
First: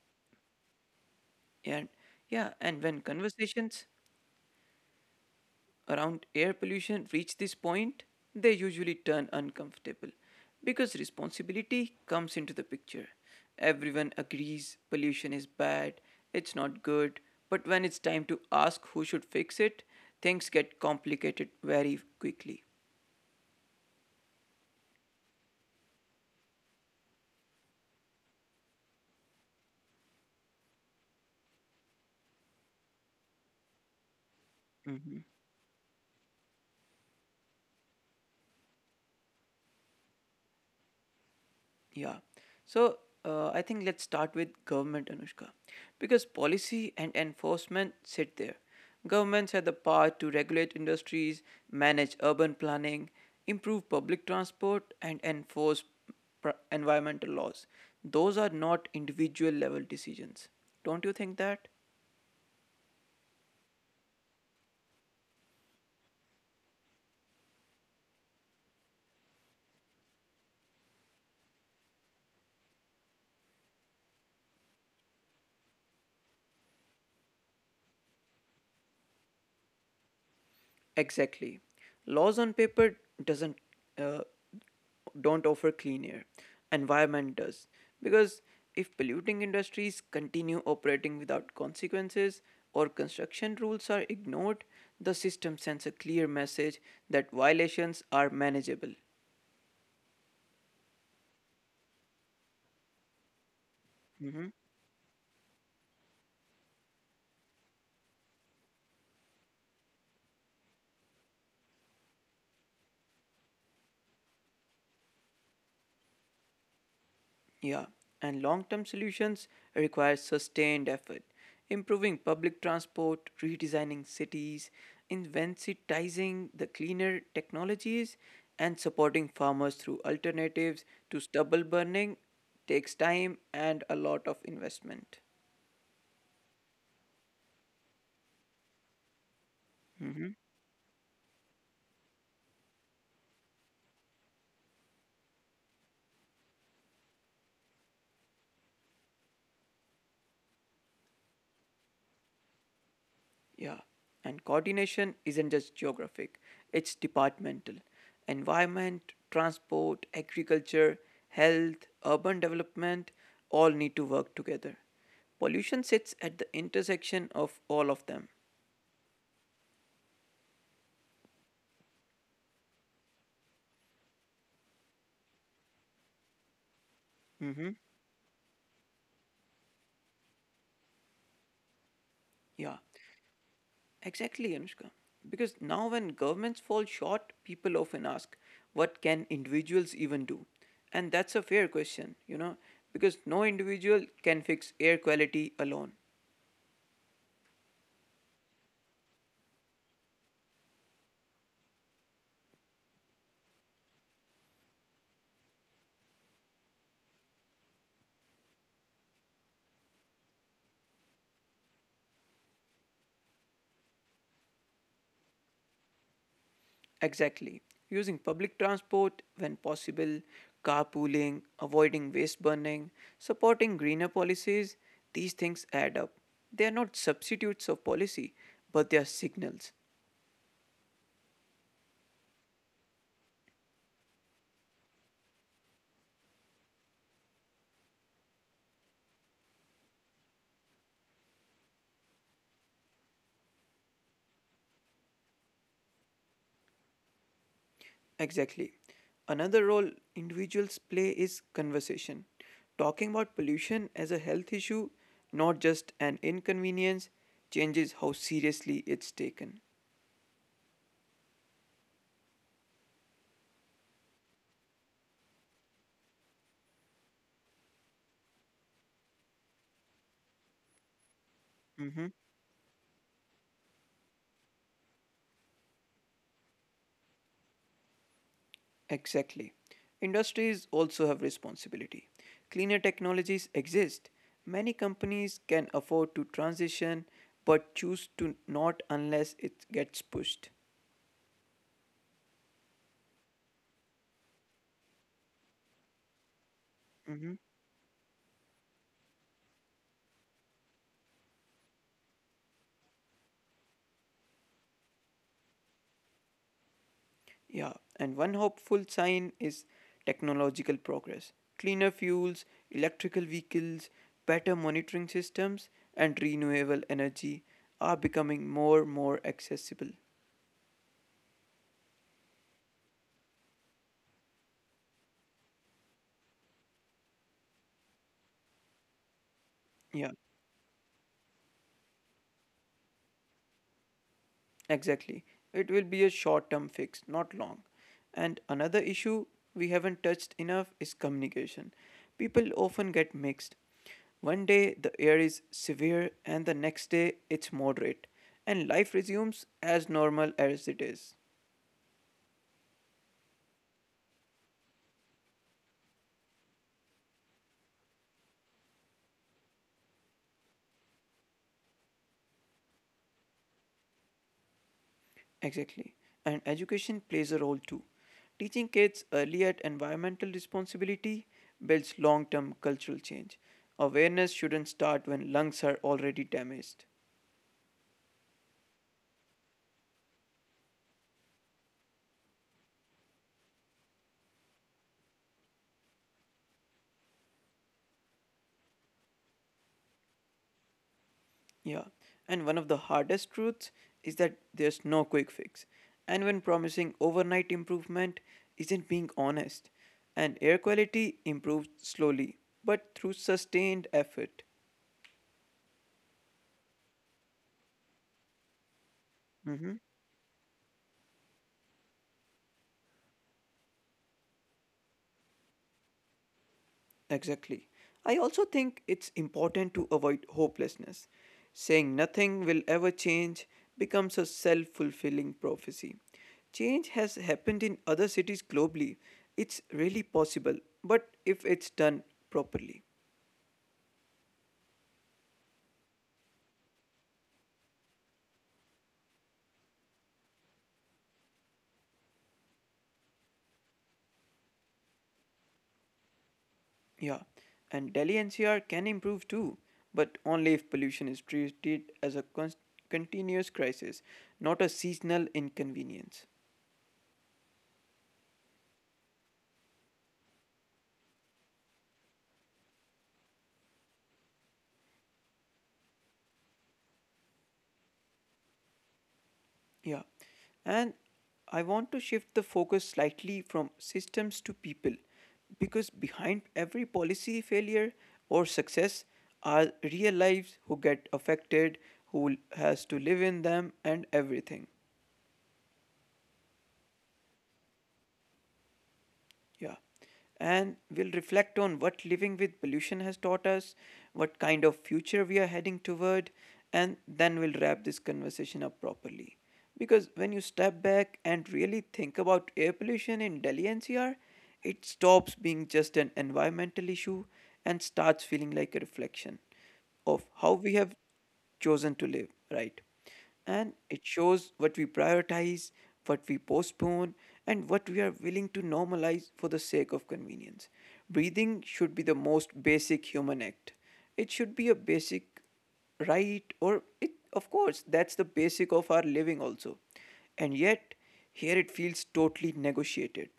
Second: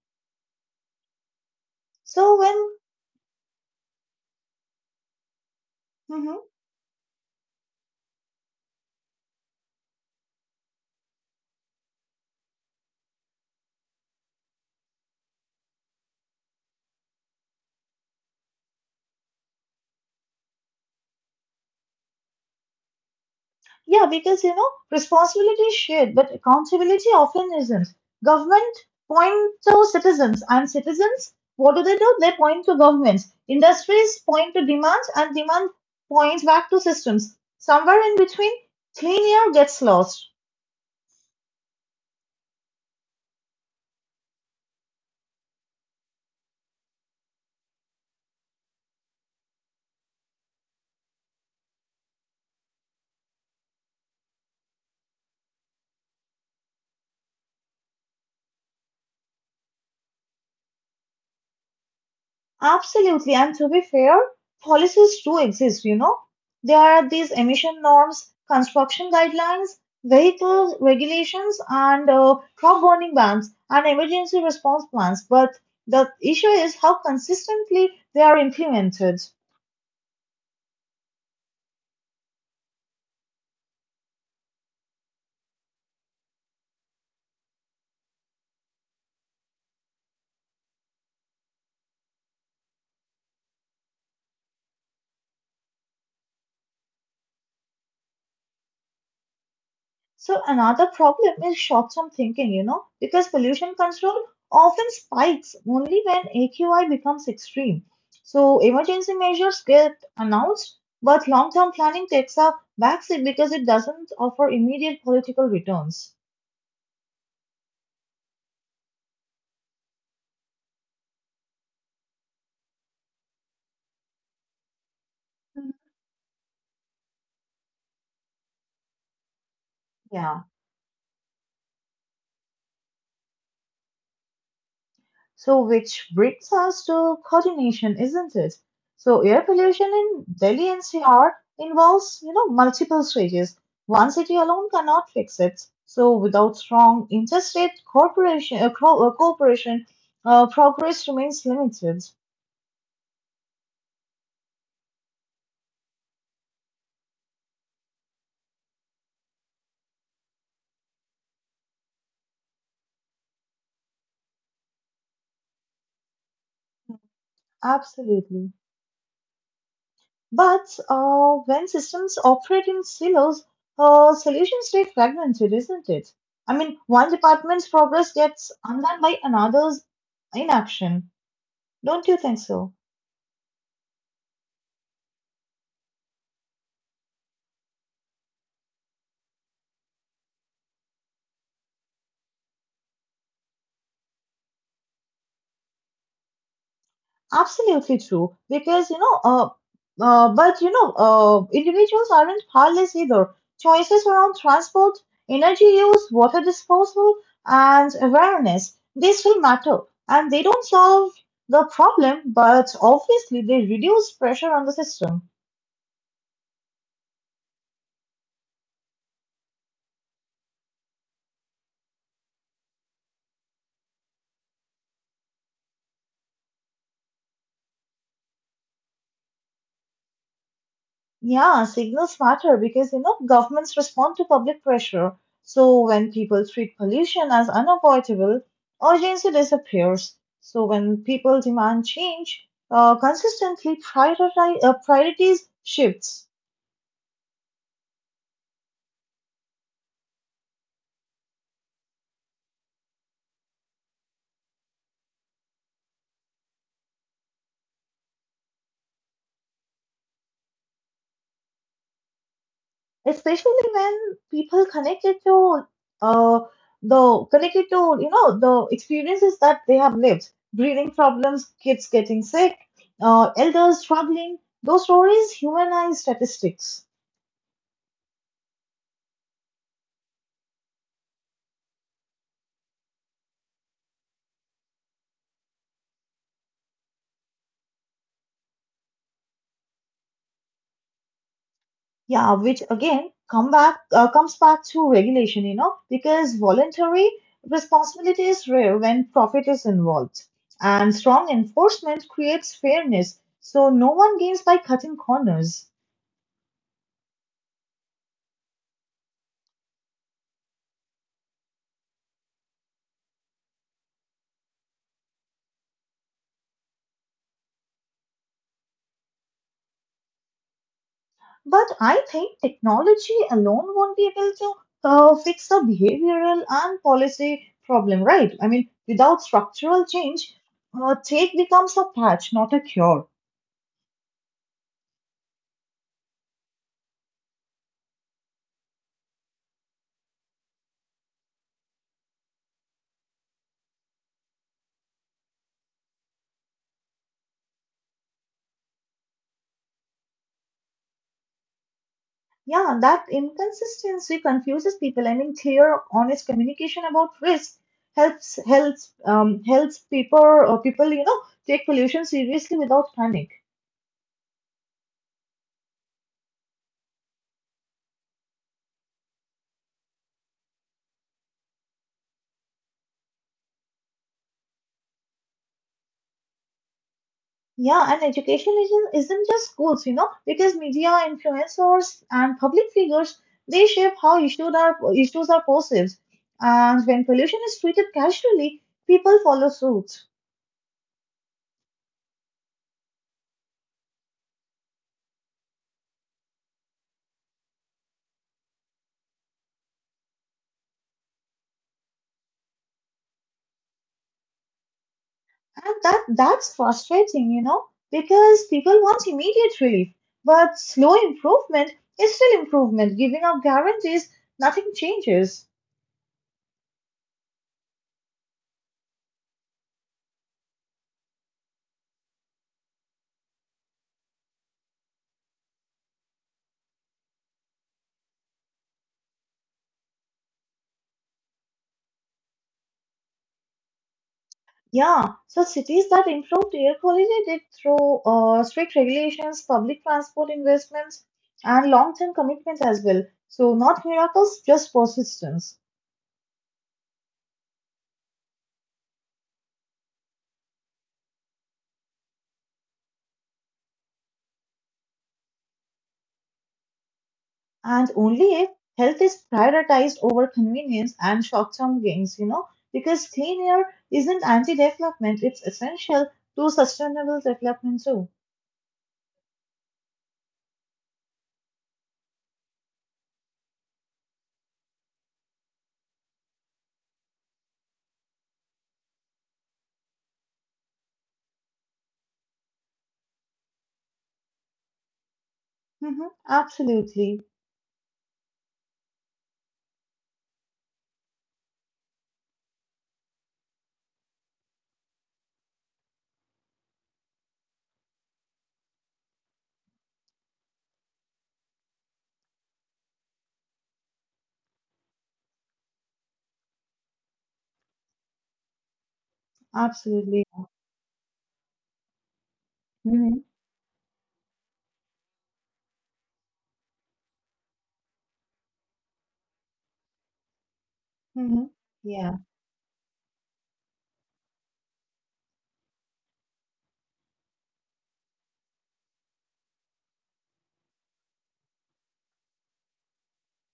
And
So
yeah,
when,
and when conversations around
hmm,
air pollution reach this point, they usually turn uncomfortable because responsibility comes into the picture. Everyone agrees pollution is bad, it's not good, but when it's time to ask who should fix it, things get complicated very quickly.
yeah, because you know, responsibility is shared, but accountability often isn't. Government point to citizens, and citizens, what do? They point to governments. Industries point to demands, and demand points back to systems. Somewhere in between, clean air gets lost.
Yeah. So I think let's start with government, Anushka, because policy and enforcement sit there. Governments have the power to regulate industries, manage urban planning, improve public transport, and enforce environmental laws. Those are not individual level decisions. Don't you think that?
Absolutely. And to be fair, policies do exist, you know. There are these emission norms, construction guidelines, vehicle regulations, and crop burning bans and emergency response plans. But the issue is how consistently they are implemented.
Exactly. Laws on paper doesn't uh, don't offer clean air. Environment does. Because if polluting industries continue operating without consequences or construction rules are ignored, the system sends a clear message that violations are manageable.
So another problem is short-term thinking, you know, because pollution
Mm-hmm.
control often spikes only when AQI becomes extreme. So emergency measures get announced, but long-term planning takes a backseat because it doesn't offer immediate political returns.
Yeah, and long term solutions require sustained effort. Improving public transport, redesigning cities,
Mhm.
incentivizing the cleaner technologies, and supporting farmers through alternatives
Yeah.
to stubble burning takes time and a lot of investment.
So, which brings us to coordination, isn't it? So, air pollution in Delhi NCR involves, you know, multiple stages. One city alone cannot fix it. So, without strong interstate cooperation, progress remains limited.
Yeah, and coordination isn't just geographic, it's departmental. Environment, transport, agriculture, health, urban development all need to work together. Pollution sits at the intersection of all of them.
Absolutely. But when systems operate in silos, solutions stay fragmented, isn't it? I mean, one department's
Mm-hmm.
progress gets undone by another's inaction. Don't you think so?
Yeah, exactly, Anushka. Because now, when governments fall short, people often ask, what can individuals even do? And that's a fair question, you know, because no individual can fix air quality alone.
Absolutely true. Because, you know, but, you know, individuals aren't powerless either. Choices around transport, energy use, water disposal, and awareness, they still matter. And they don't solve the problem, but obviously they reduce pressure on the system.
Exactly. Using public transport when possible, carpooling, avoiding waste burning, supporting greener policies, these things add up. They are not substitutes of policy, but they are signals.
Yeah, signals matter because you know governments respond to public pressure. So when people treat pollution as unavoidable, urgency disappears. So when people demand change, consistently prioritize, priorities shifts,
Exactly. Another role individuals play is conversation. Talking about pollution as a health issue, not just an inconvenience, changes how seriously it's taken.
especially when people connected to uh, the connected to you know the experiences that they have lived, breathing problems, kids getting sick, elders struggling. Those stories humanize statistics.
Exactly. Industries also have responsibility. Cleaner technologies exist. Many companies can afford to transition but choose to not unless it gets pushed.
Yeah, which again comes back to regulation, you know, because voluntary
Mhm.
responsibility is rare when profit is involved, and strong enforcement creates fairness, so no one gains by cutting corners.
Yeah, and one hopeful sign is technological progress. Cleaner fuels, electrical vehicles, better monitoring systems, and renewable energy are becoming more and more accessible.
But I think technology alone won't be able to fix the behavioral and policy problem, right? I mean, without structural
Yeah.
change, take becomes a patch, not a cure.
Exactly. It will be a short term fix, not long. And another issue we haven't touched enough is communication. People often get mixed. One day the air is severe, and the next day it's moderate, and life resumes as normal as it is.
Yeah, that inconsistency confuses people. I mean, clear, honest communication about risk helps people you know take pollution seriously without panic.
Exactly. And education plays a role too. Teaching kids early at environmental responsibility builds long term cultural change. Awareness shouldn't start when lungs are already damaged.
Yeah, and education isn't just schools, you know, because media, influencers, and public figures they shape how issues are perceived. And when pollution is treated casually, people follow suit.
Yeah, and one of the hardest truths is that there's no quick fix. And when promising overnight improvement isn't being honest, and air quality improves slowly but through sustained effort.
And that's frustrating, you know, because people want immediate
Mm-hmm.
relief. But slow improvement is still improvement. Giving up guarantees, nothing changes.
Exactly. I also think it's important to avoid hopelessness. Saying nothing will ever change becomes a self fulfilling prophecy. Change has happened in other cities globally. It's really possible, but if it's done properly.
Yeah, so cities that improved air quality did through strict regulations, public transport investments, and long-term commitment as well. So not miracles, just persistence.
Yeah, and Delhi NCR can improve too, but only if pollution is treated as a continuous crisis, not a seasonal inconvenience.
And only if health is prioritized over convenience and short term gains, you know, because clean air isn't anti development, it's essential to sustainable development, too.
Yeah, and I want to shift the focus slightly from systems to people, because behind every policy failure or success are real lives who get affected, who has to live in them, and everything.
Hmm. Absolutely.
Yeah. And we'll reflect on what living with pollution has taught us, what kind of future we are heading toward, and then we'll wrap this conversation up properly. Because when you step back and really think about air pollution in Delhi NCR, it stops being just an environmental issue and starts feeling like a reflection
Absolutely.
of how we have chosen to live, right?
Hmm.
And it shows what we prioritize, what we postpone, and what we are willing to normalize for the sake of convenience.
Hmm.
Breathing should be
Yeah.
the most basic human act. It should be a basic right, or it, of course, that's the basic of our living also. And yet, here it feels totally negotiated.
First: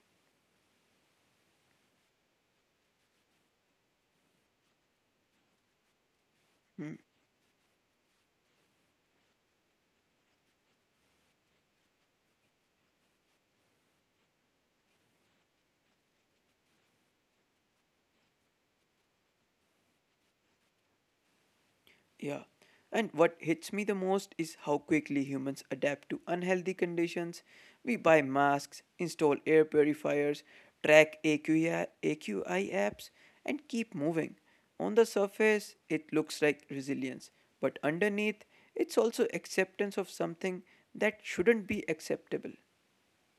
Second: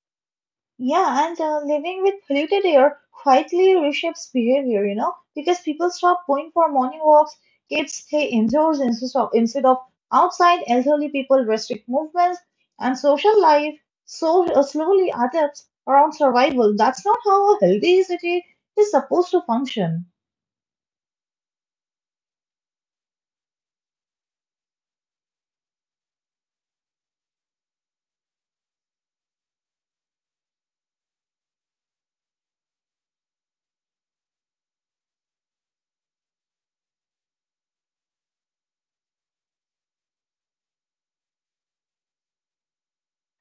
Yeah, and living with polluted air quietly reshapes behavior, you know, because people stop going for morning walks, kids stay indoors instead of outside, elderly people restrict movements, and social life slowly adapts around survival. That's not how a healthy city is supposed to function.
Yeah. And what hits me the most is how quickly humans adapt to unhealthy conditions. We buy masks, install air purifiers, track AQI, apps, and keep moving. On the surface, it looks like resilience, but underneath, it's also acceptance of something that shouldn't be acceptable.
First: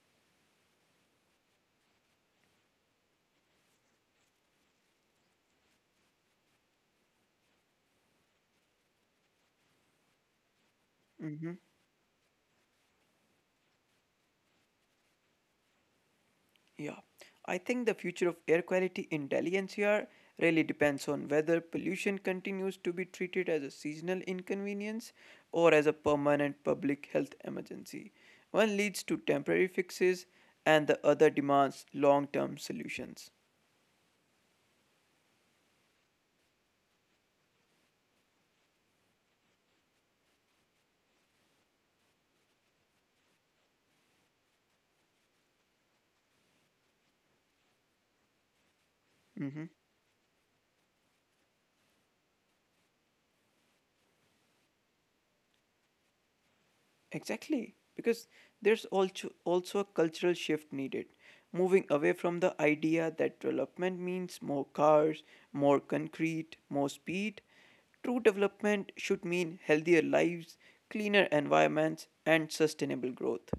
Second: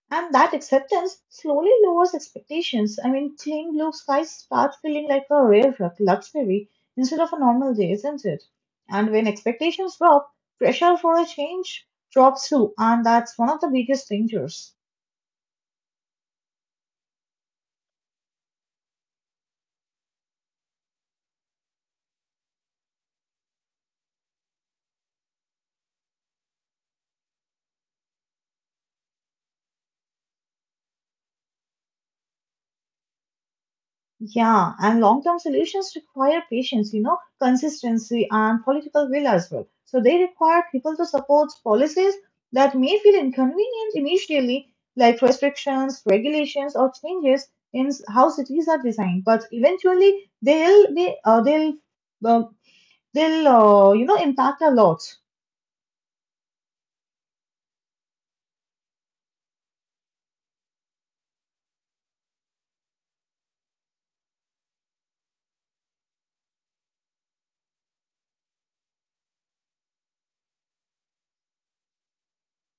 And that acceptance slowly lowers expectations. I mean, clean blue skies start feeling like a rare luxury instead of a normal day, isn't it? And when expectations drop, pressure for a
Mm-hmm.
change drops too, and that's one of the biggest dangers.
Yeah, I think the future of air quality in Delhi NCR really depends on whether pollution continues to be treated as a seasonal inconvenience or as a permanent public health emergency. One leads to temporary fixes and the other demands long term solutions.
Yeah, and long term solutions require patience, you know, consistency and political will as well. So they require people to support policies that may feel inconvenient initially, like restrictions, regulations, or changes in how cities are designed.
Mhm.
But eventually, they'll be, uh, they'll, you know, impact a lot.
Exactly, because there's also also a cultural shift needed, moving away from the idea that development means more cars, more concrete, more speed. True development should mean healthier lives, cleaner environments, and sustainable growth.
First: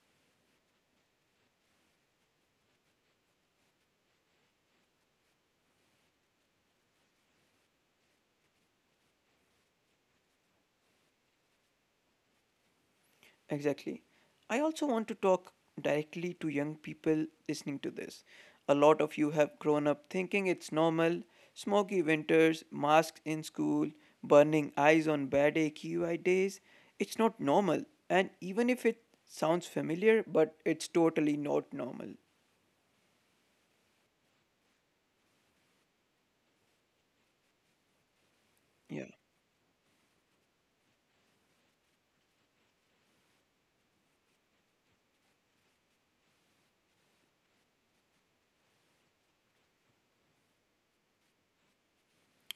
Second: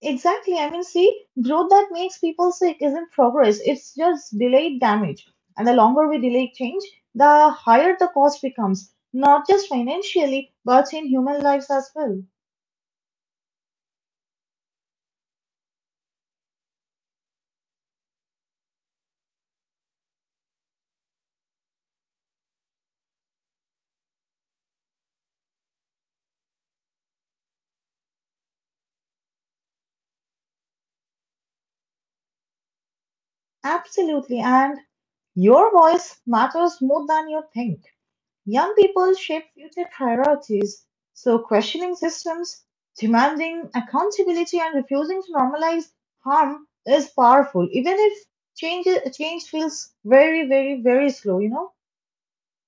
Exactly. I mean, see, growth that makes people sick isn't progress, it's just delayed damage. And the longer we delay change, the higher the cost becomes, not just financially, but in human lives as well.
Exactly. I also want to talk directly to young people listening to this. A lot of you have grown up thinking it's normal smoky winters, masks in school, burning eyes on bad AQI days. It's not normal. And even if it sounds familiar, but it's totally not normal.
Absolutely. And your voice matters more than you think. Young people
Yeah.
shape future priorities, so questioning systems, demanding accountability, and refusing to normalize harm is powerful, even if change, change feels very, very, very slow, you know?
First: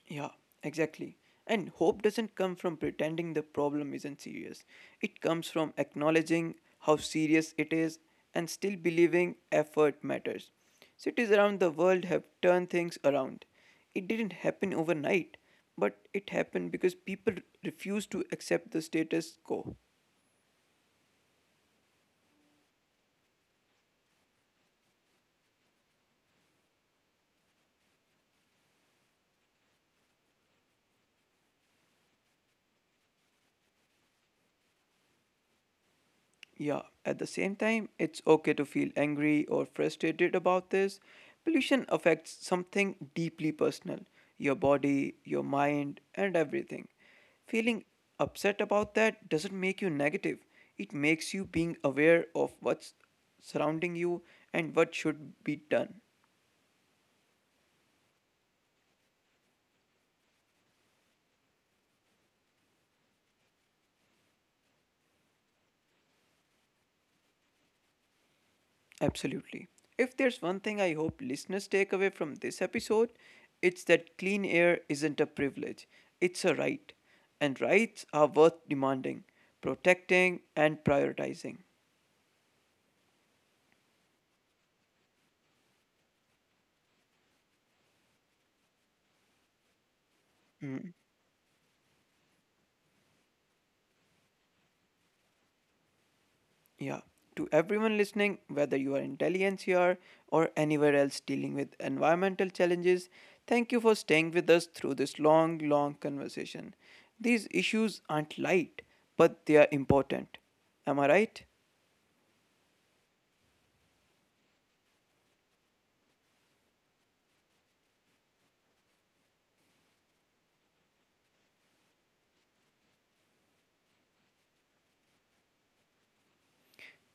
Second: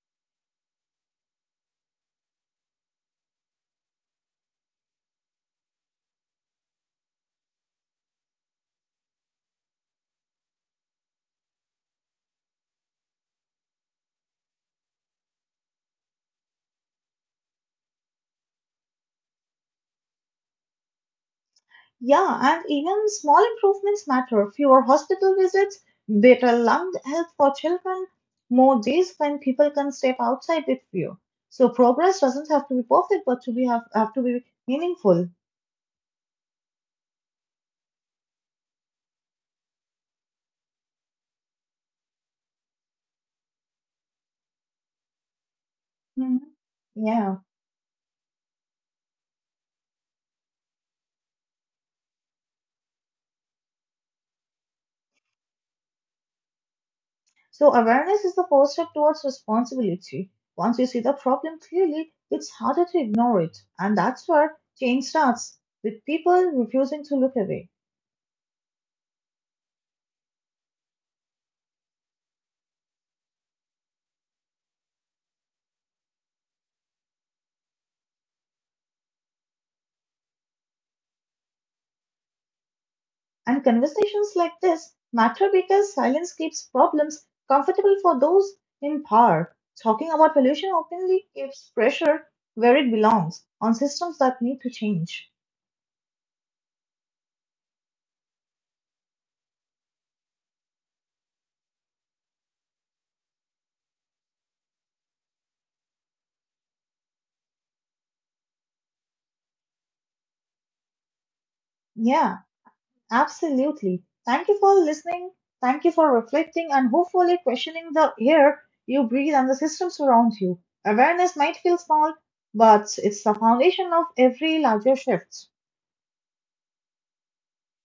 Yeah, exactly. And hope doesn't come from pretending the problem isn't serious. It comes from acknowledging how serious it is and still believing effort matters. Cities around the world have turned things around. It didn't happen overnight, but it happened because people refused to accept the status quo.
Yeah, and even small improvements matter. Fewer hospital visits, better lung health for children, more days when people can step outside with fear. So progress doesn't have to be perfect, but have to be meaningful.
Yeah, at the same time, it's okay to feel angry or frustrated about this. Pollution affects something deeply personal your body, your mind,
Mhm.
and everything.
Yeah.
Feeling upset about that doesn't make you negative, it makes you being aware of what's surrounding you and what should be done.
So awareness is the first step towards responsibility. Once you see the problem clearly, it's harder to ignore it. And that's where change starts, with people refusing to look away.
Absolutely. If there's one thing I hope listeners take away from this episode, it's that clean air isn't a privilege, it's a right. And rights are worth demanding, protecting, and prioritizing.
And conversations like this matter because silence keeps problems comfortable for those in power. Talking about pollution
Mm,
openly keeps pressure where it belongs, on systems that need to change.
yeah. To everyone listening, whether you are in Delhi NCR or anywhere else dealing with environmental challenges, thank you for staying with us through this long conversation. These issues aren't light, but they are important. Am I right?
Yeah. Absolutely. Thank you for listening. Thank you for reflecting and hopefully questioning the air you breathe and the systems around you. Awareness might feel small, but it's the foundation of every larger shift.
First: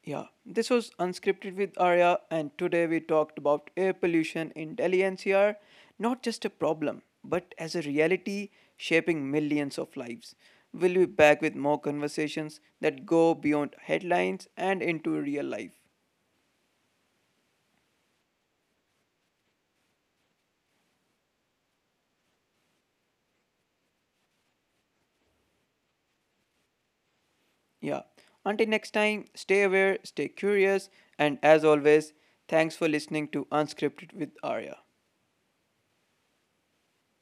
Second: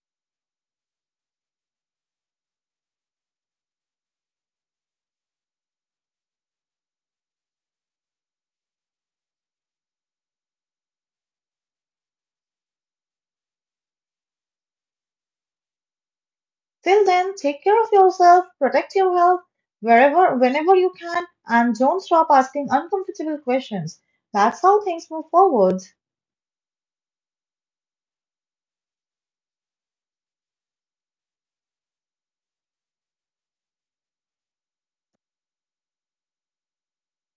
Yeah, this was Unscripted with Arya, and today we talked about air pollution in Delhi NCR, not just a problem, but as a reality shaping millions of lives. We'll be back with more conversations that go beyond headlines and into real life.
Till then, take care of yourself, protect your health wherever, whenever you can, and don't stop asking uncomfortable questions. That's how things move forward.
Yeah, until next time, stay aware, stay curious, and as always, thanks for listening to Unscripted with Arya.